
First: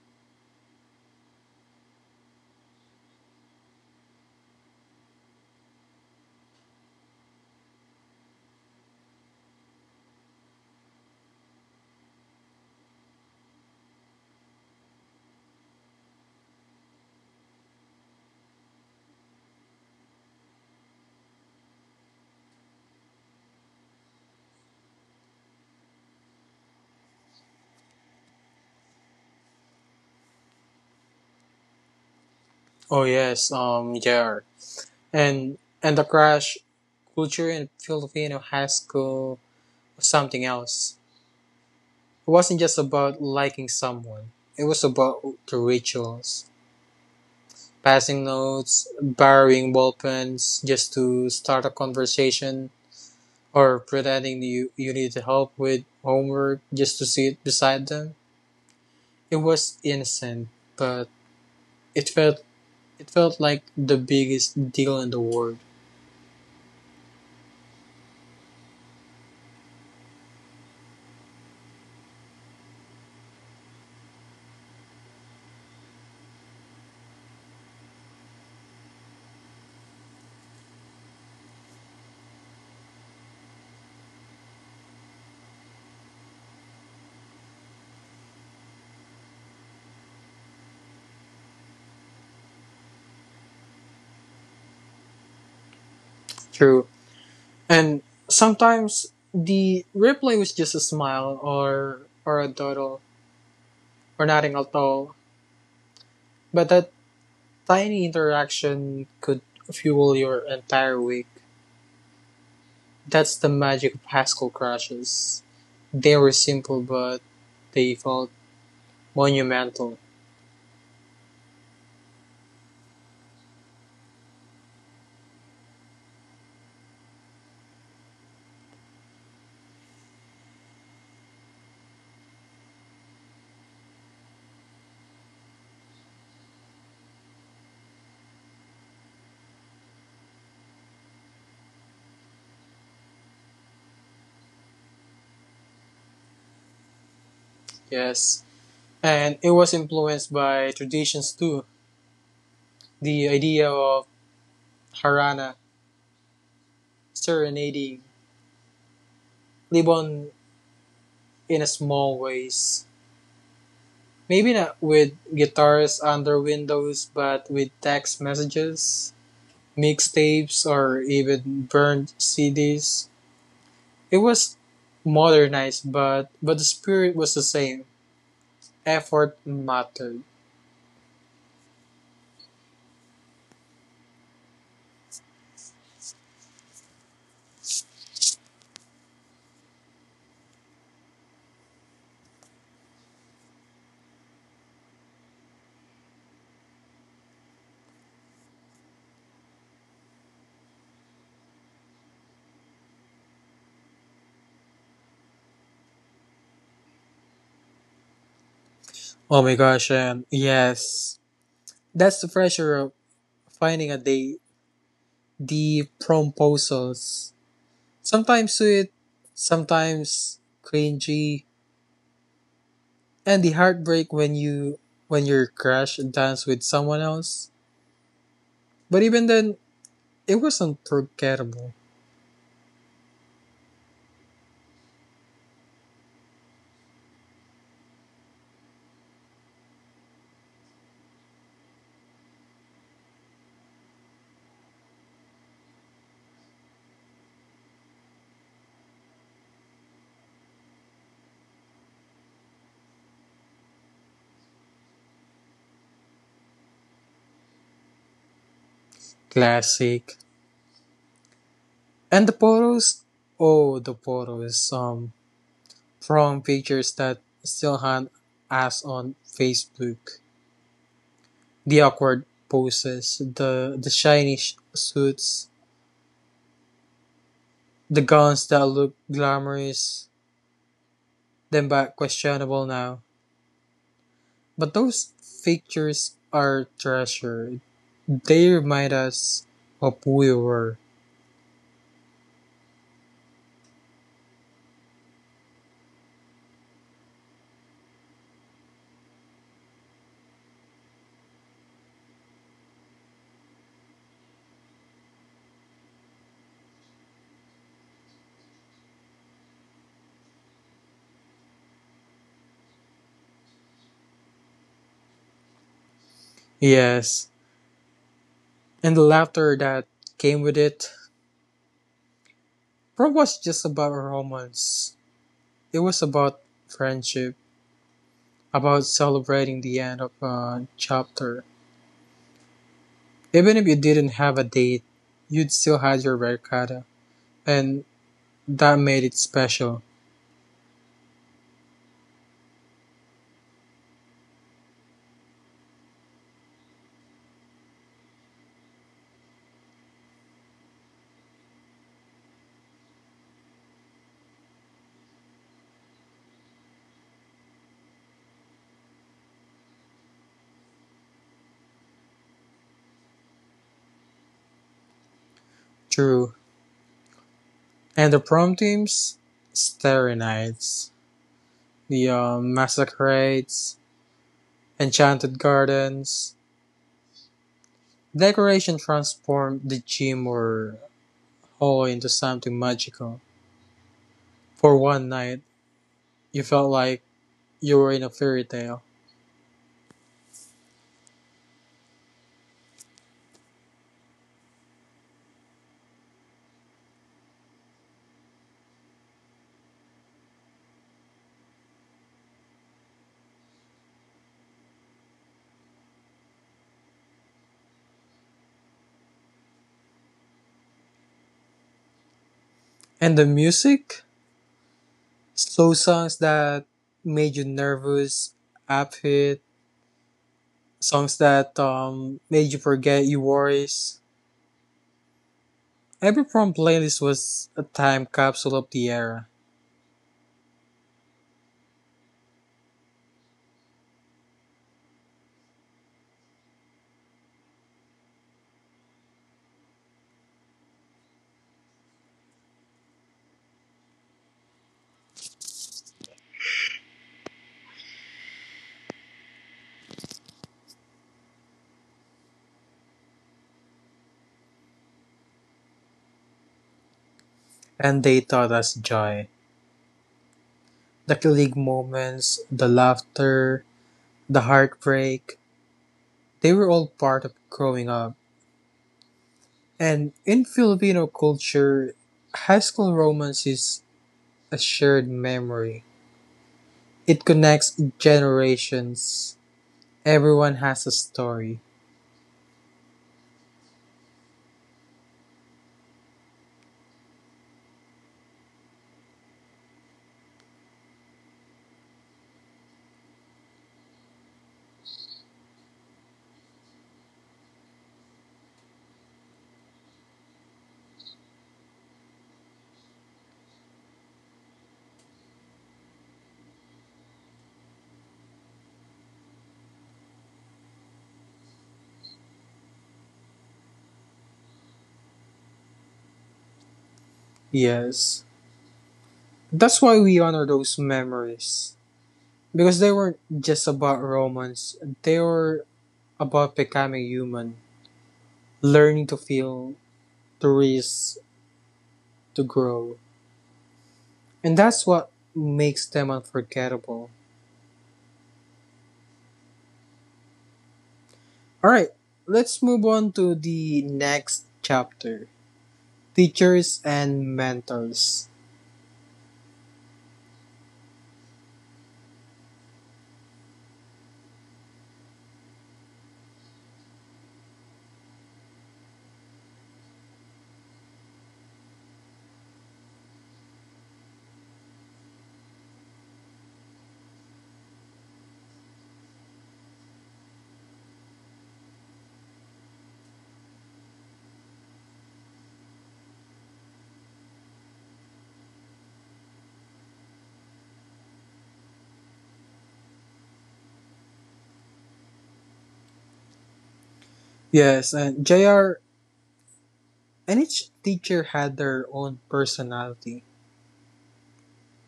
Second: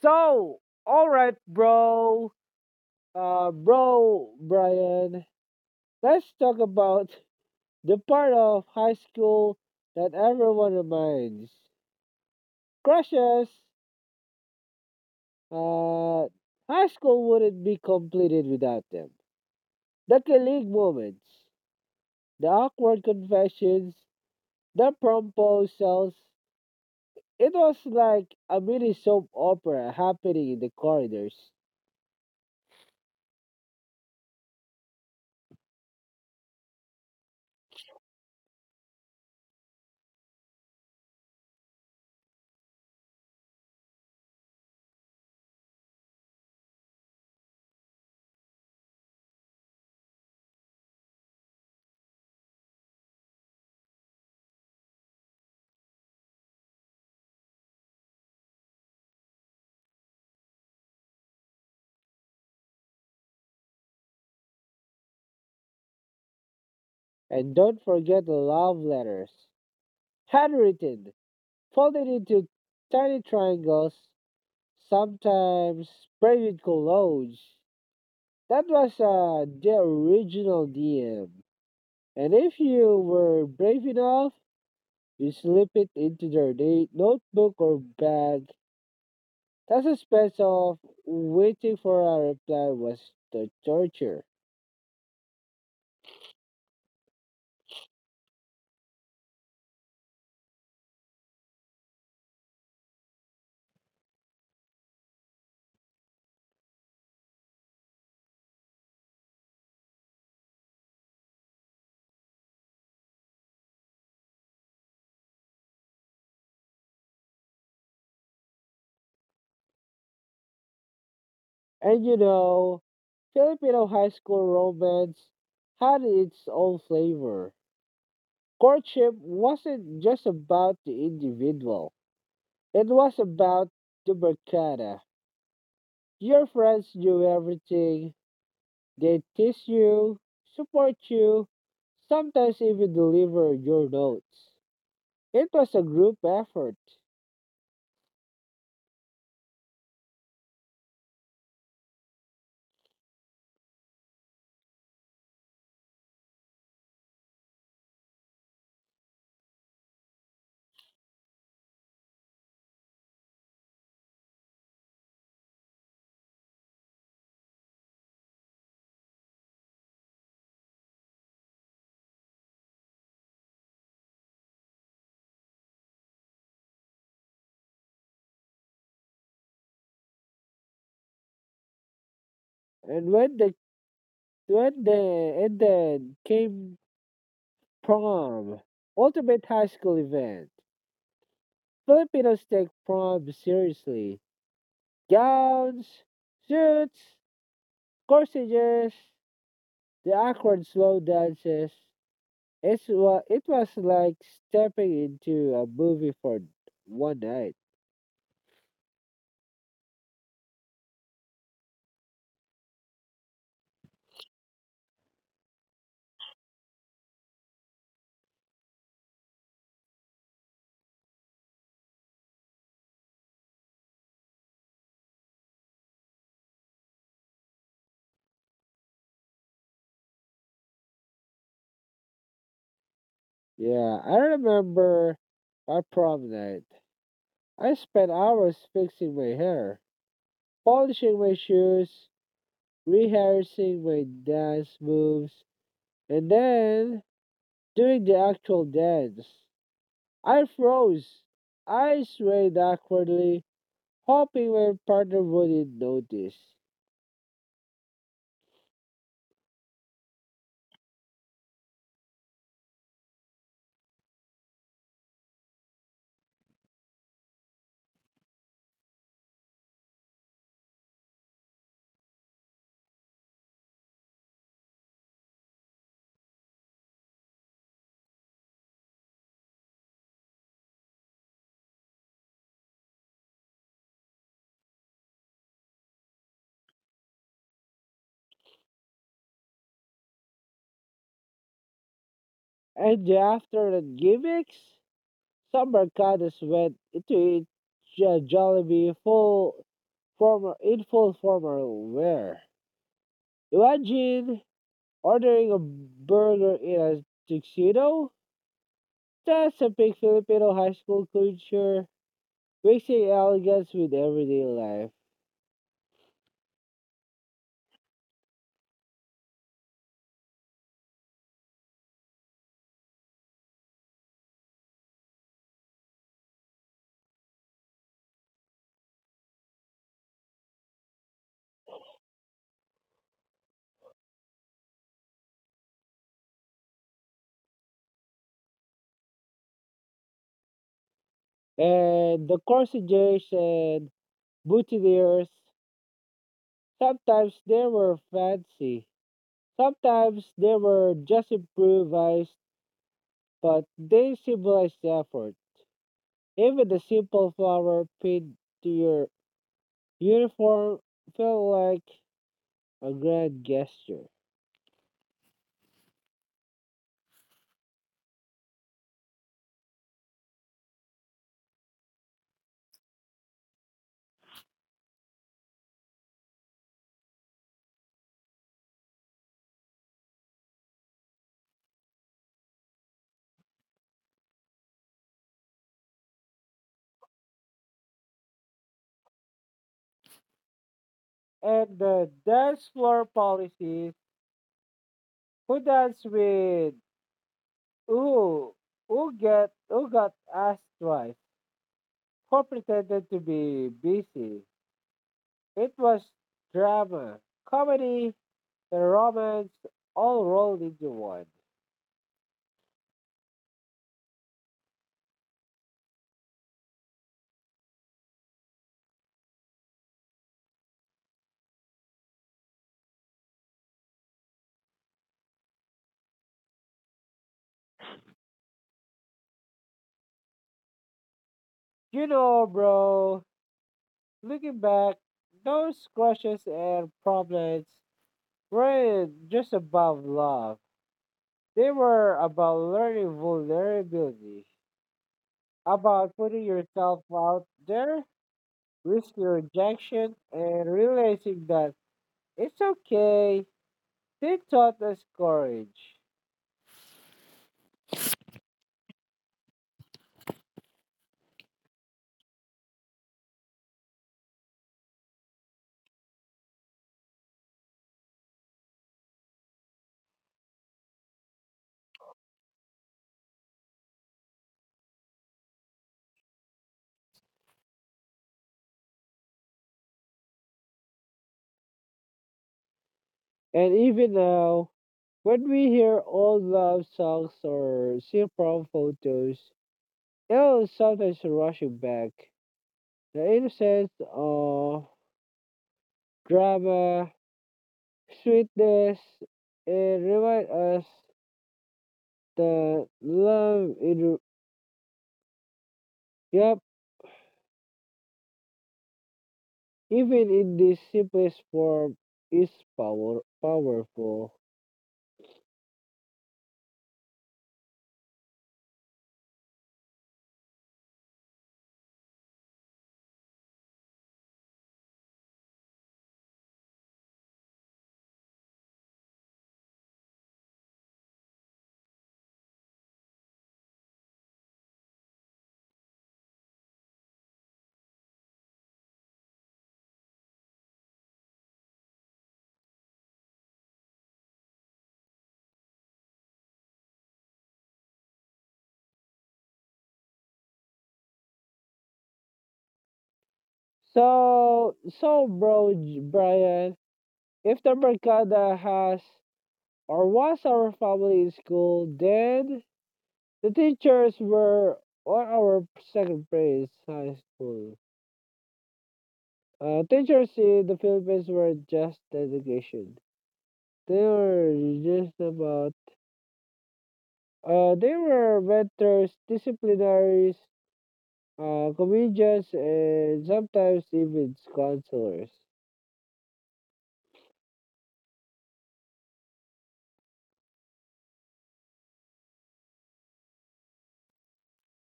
So, all right, bro. Uh, bro, Brian, let's talk about the part of high school that everyone reminds crushes. Uh, high school wouldn't be completed without them. The killing moments, the awkward confessions, the proposals. It was like a mini soap opera happening in the corridors. Oh, yes, um, yeah. And, and the crash culture in Filipino high school was something else. It wasn't just about liking someone, it was about the rituals. Passing notes, borrowing ballpens just to start a conversation, or pretending you, you needed help with homework just to sit beside them. It was innocent, but it felt it felt like the biggest deal in the world. And don't forget the love letters, handwritten, folded into tiny triangles, sometimes sprayed with colognes. That was uh, the original D M. And if you were brave enough, you slip it into their na- notebook or bag. The suspense of waiting for a reply was the torture. True. And sometimes the replay was just a smile or or a doodle or nothing at all. But that tiny interaction could fuel your entire week. That's the magic of Haskell crashes. They were simple, but they felt monumental. And you know, Filipino high school romance had its own flavor. Courtship wasn't just about the individual, it was about the mercada. Your friends knew everything, they tease you, support you, sometimes even deliver your notes. It was a group effort, Yes. And it was influenced by traditions too. The idea of harana, serenading, Libon in a small ways. Maybe not with guitars under windows, but with text messages, mixtapes, or even burned C Ds. It was modernized, but but the spirit was the same. Effort mattered. and when the When the and then came prom, ultimate high school event. Filipinos take prom seriously. Gowns, suits, corsages, the awkward slow dances. It's wa- it was like stepping into a movie for one night. Oh my gosh, and yes, that's the pressure of finding a date. The proposals, sometimes sweet, sometimes cringy, and the heartbreak when you when your crush dance with someone else. But even then, it wasn't forgettable. Yeah, I remember our prom night. I spent hours fixing my hair, polishing my shoes, rehearsing my dance moves. And then, during the actual dance, I froze. I swayed awkwardly, hoping my partner wouldn't notice. Classic. And the photos, oh, the photos. Um, From pictures that still haunt us on Facebook: the awkward poses, the the shiny sh- suits, the gowns that look glamorous then but questionable now. But those pictures are treasure. They remind us of who we were. And the after that gimmicks, some mercados went into each uh, Jollibee full formal, in full formal wear. Imagine ordering a burger in a tuxedo. That's a big Filipino high school culture, mixing elegance with everyday life. Yes, and the laughter that came with it. Prom was just about romance. It was about friendship, about celebrating the end of a chapter. Even if you didn't have a date, you'd still had your barkada. And that made it special. Uh, the corsages and boutonnieres, sometimes they were fancy. Sometimes they were just improvised, but they symbolized effort. Even the simple flower pinned to your uniform felt like a grand gesture. True. And the prom teams? Starry nights. The um, massacrades, enchanted gardens. Decoration transformed the gym or hall into something magical. For one night, you felt like you were in a fairy tale. And the dance floor policies, who dance with who, who, get, who got asked twice, who pretended to be busy. It was drama, comedy, and romance all rolled into one. And the music? Slow songs that made you nervous, upbeat, songs that um, made you forget your worries. Every prom playlist was a time capsule of the era, You know, bro, looking back, those crushes and problems weren't just about love. They were about learning vulnerability, about putting yourself out there, risking rejection, and realizing that it's okay. They taught us courage. and they taught us joy. The colleague moments, the laughter, the heartbreak, they were all part of growing up. And in Filipino culture, high school romance is a shared memory. It connects generations. Everyone has a story. And even now, when we hear old love songs or see prom photos, it'll sometimes rushing back. The innocence of drama, sweetness, and remind us that love in yep, even in the simplest form is power powerful. Yes. That's why we honor those memories. Because they weren't just about romance, they were about becoming human, learning to feel, to risk, to grow. And that's what makes them unforgettable. Alright, let's move on to the next chapter teachers and mentors. So so bro J- Brian, if the Mercada has or was our family in school, then the teachers were all our second grade high school. Uh, teachers in the Philippines were just dedication. They were just about. Uh, they were mentors, disciplinaries, uh, comedians, and sometimes even counselors. Yes, and J R, and each teacher had their own personality.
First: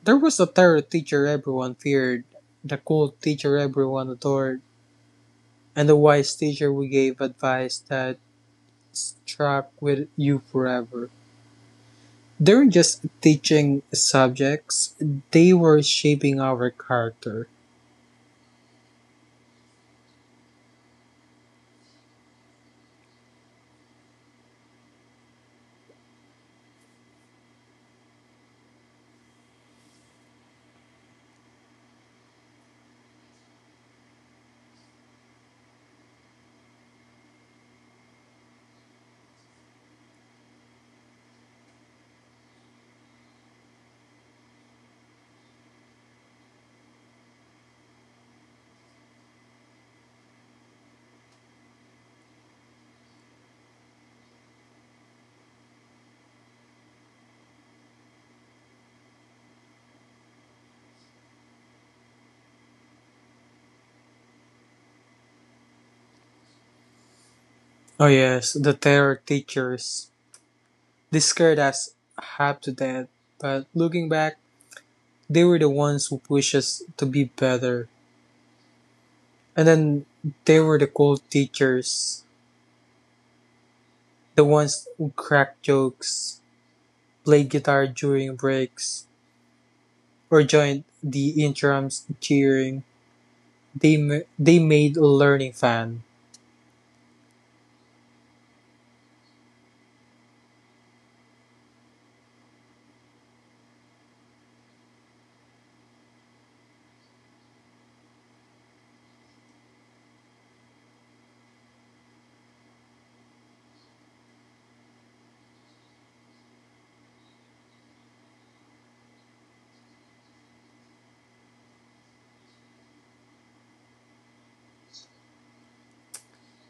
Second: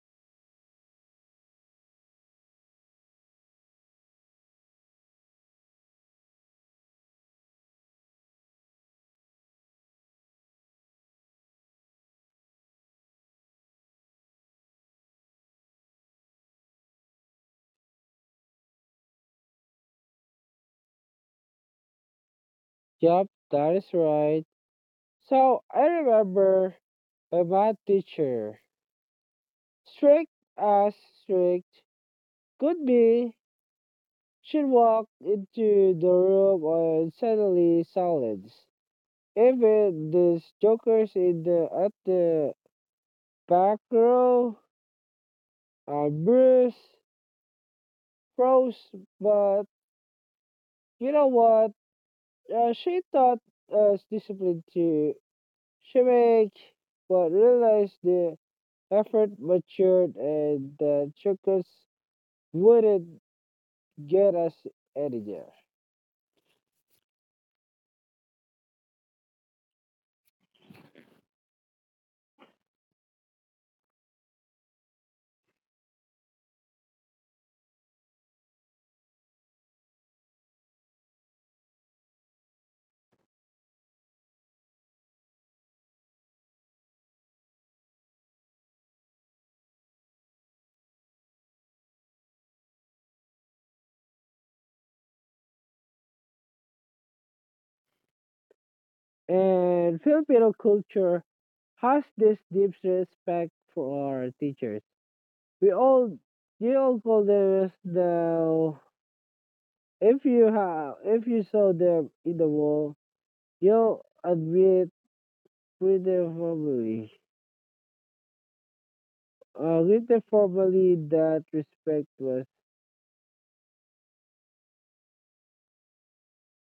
There was the terror teacher everyone feared, the cool teacher everyone adored, and the wise teacher who gave advice that struck with you forever. They were just teaching subjects, they were shaping our character. Yup, that is right. So I remember a math teacher, strict as strict could be. She walked into the room and suddenly silence. Even the jokers in the at the back row are bruised, froze, but you know what? Uh, she thought us discipline to shimmick, but realized the effort matured and the jokers wouldn't get us anywhere. Oh, yes, the terror teachers. They scared us half to death, but looking back, they were the ones who pushed us to be better. And then they were the cool teachers, the ones who cracked jokes, played guitar during breaks, or joined the interims cheering. They, ma- they made learning fun. And Filipino culture has this deep respect for our teachers. We all you all call them as the if you have if you saw them in the wall, you'll admit pretty formally. Uh, greet them formally that respect was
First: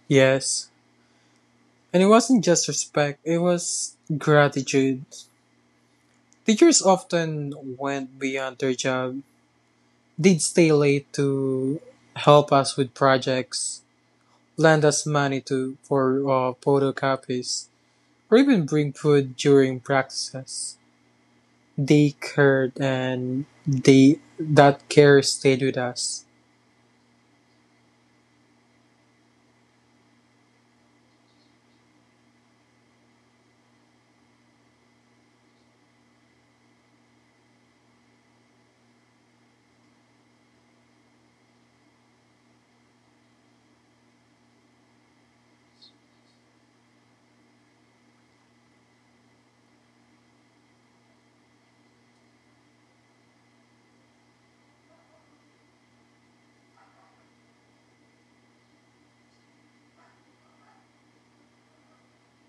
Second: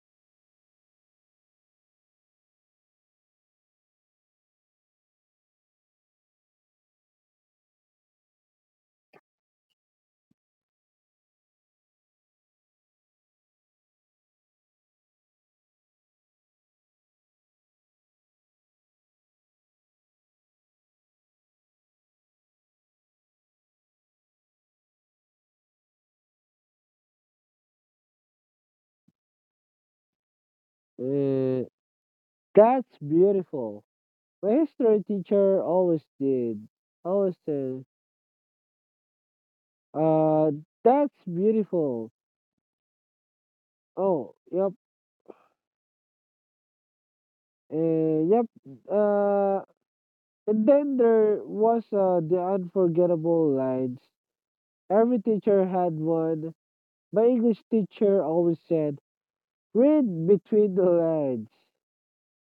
Yes, and it wasn't just respect, it was gratitude. Teachers often went beyond their job. They'd stay late to help us with projects, lend us money to for uh, photocopies, or even bring food during practices. They cared, and they that care stayed with us. uh, that's beautiful. My history teacher always did. Always said, uh, that's beautiful. Oh, yep. Eh, yep. Uh, and then there was uh, the unforgettable lines. Every teacher had one. My English teacher always said, read between the lines.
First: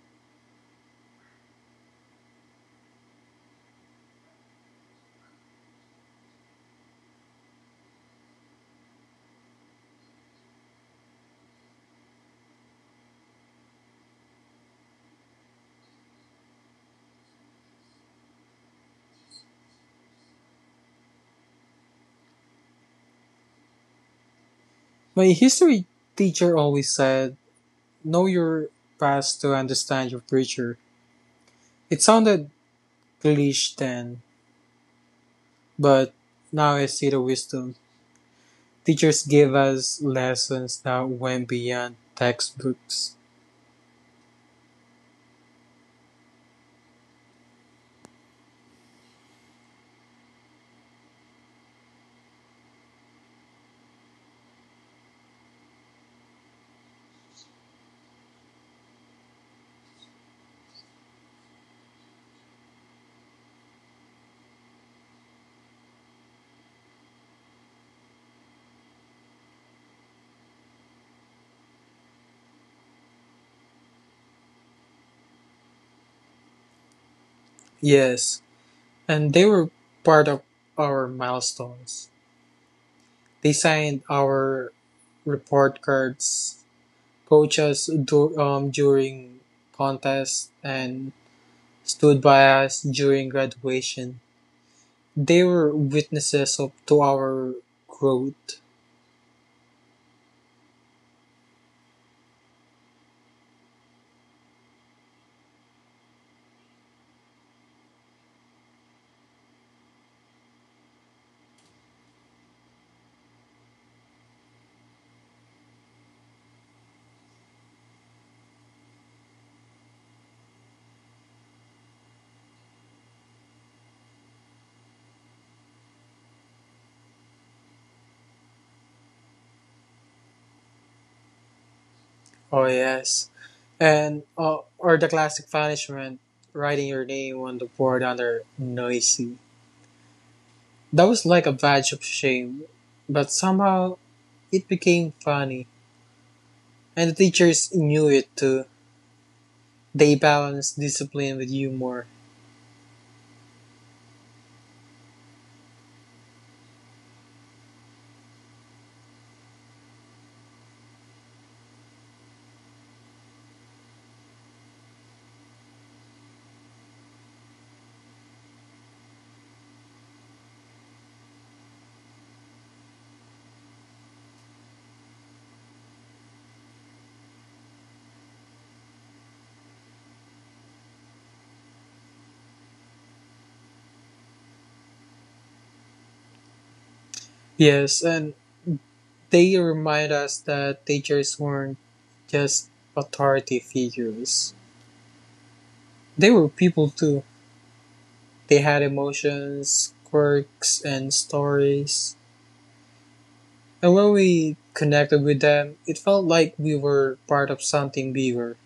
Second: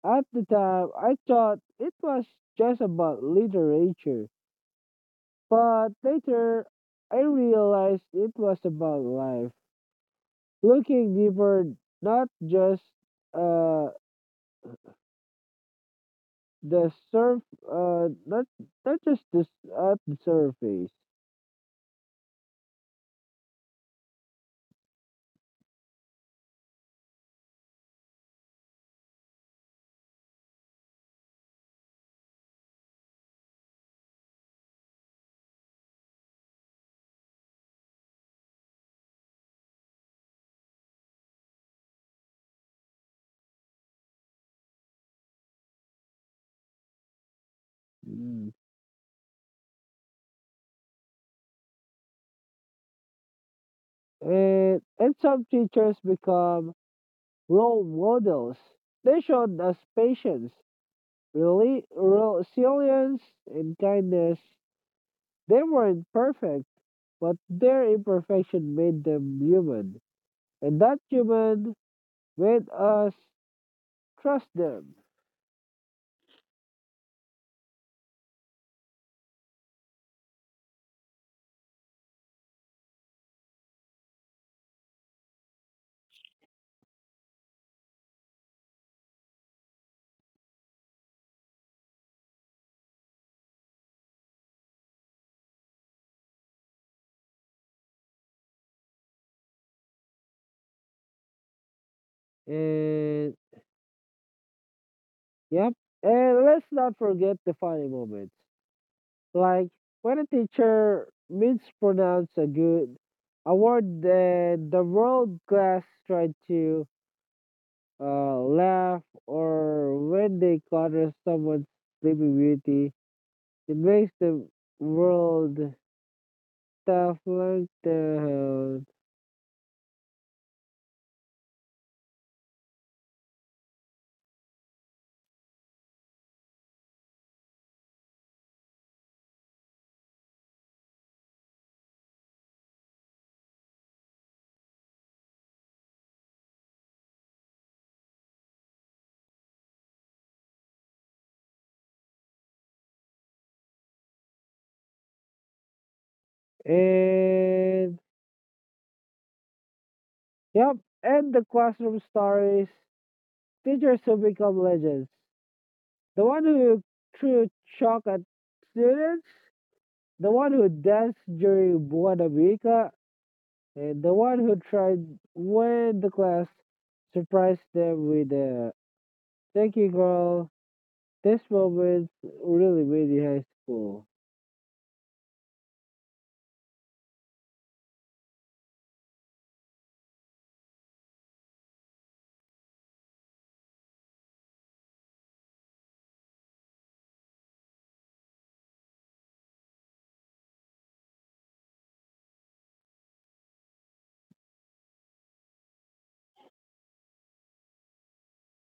At the time, I thought it was just about literature. But later, I realized it was about life. Looking deeper, not just uh, the surf, uh, not, not just this at the surface. My history teacher always said, "Know your past to understand your future." It sounded English then, but now I see the wisdom. Teachers gave us lessons that went beyond textbooks. Mm. And, and some teachers become role models. They showed us patience, reli- resilience, and kindness. They weren't perfect, but their imperfection made them human. And that human made us trust them. Yes, and they were part of our milestones. They signed our report cards, coached us du- um, during contests, and stood by us during graduation. They were witnesses of, to our growth. And, yep. And let's not forget the funny moments. Like when a teacher mispronounced a good a word that the world class tried to uh, laugh, or when they clutter someone's sleeping beauty, it makes the world stuff like the Oh, yes. And uh, or the classic punishment, writing your name on the board under noisy. That was like a badge of shame, but somehow it became funny, and the teachers knew it too. They balanced discipline with humor. and yep, and the classroom stories. Teachers who become legends. The one who threw chalk at students. The one who danced during Buena Vista, and the one who tried when the class surprised them with a thank you, girl. This moment really made me high school. Yes, and they remind us that teachers weren't just authority figures. They were people too. They had emotions, quirks, and stories. And when we connected with them, it felt like we were part of something bigger.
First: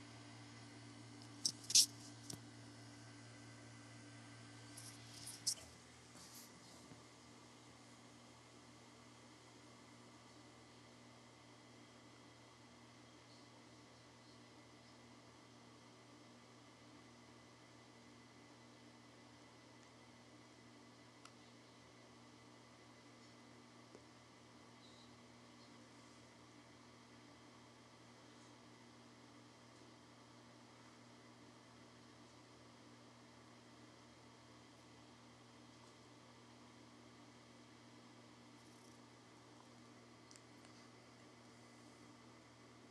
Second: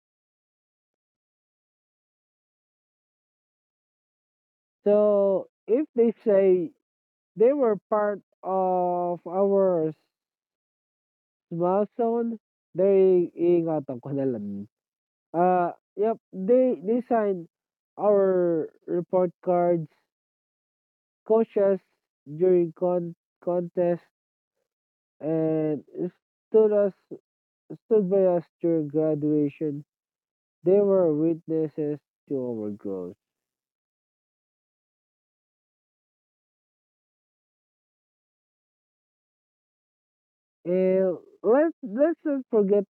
So if they say they were part of our small zone, they ingatan ko na lang. Uh, yep, they, they signed our report cards, coaches during con contest and stood us stood by us during graduation. They were witnesses to our growth. And let's let's not forget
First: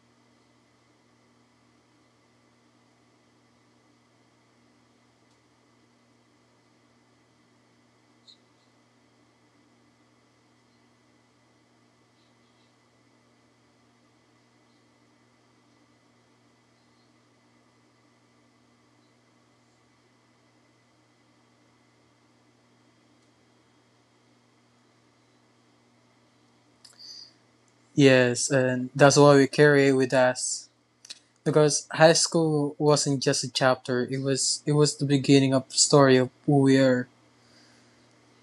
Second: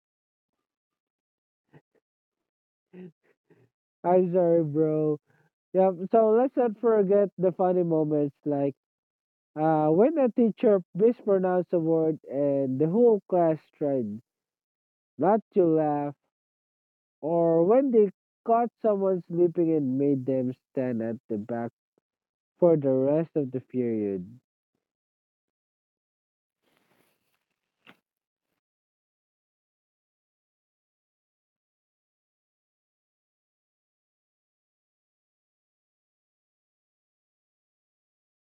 I'm sorry bro. Yeah, so let's not forget the funny moments like uh when a teacher mispronounced a word and the whole class tried not to laugh or when they caught someone sleeping and made them stand at the back for the rest of the period. Yes, and that's why we carry it with us. Because high school wasn't just a chapter, it was it was the beginning of the story of who we are.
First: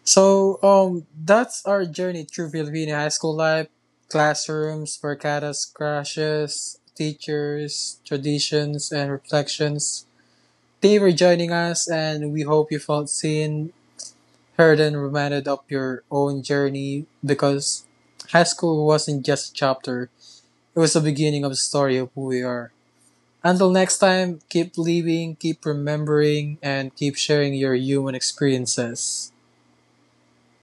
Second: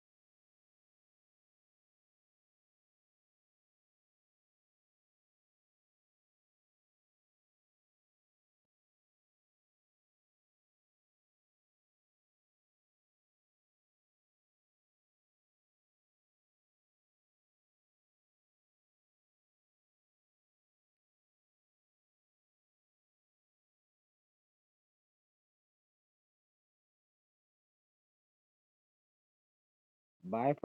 So um that's our journey through Filipino high school life, classrooms, barcadas, crushes, teachers, traditions and reflections. Thank you for joining us and we hope you felt seen, Herden reminded of your own journey because high school wasn't just a chapter, it was the beginning of the story of who we are. Until next time, keep living, keep remembering, and keep sharing your human experiences. Bye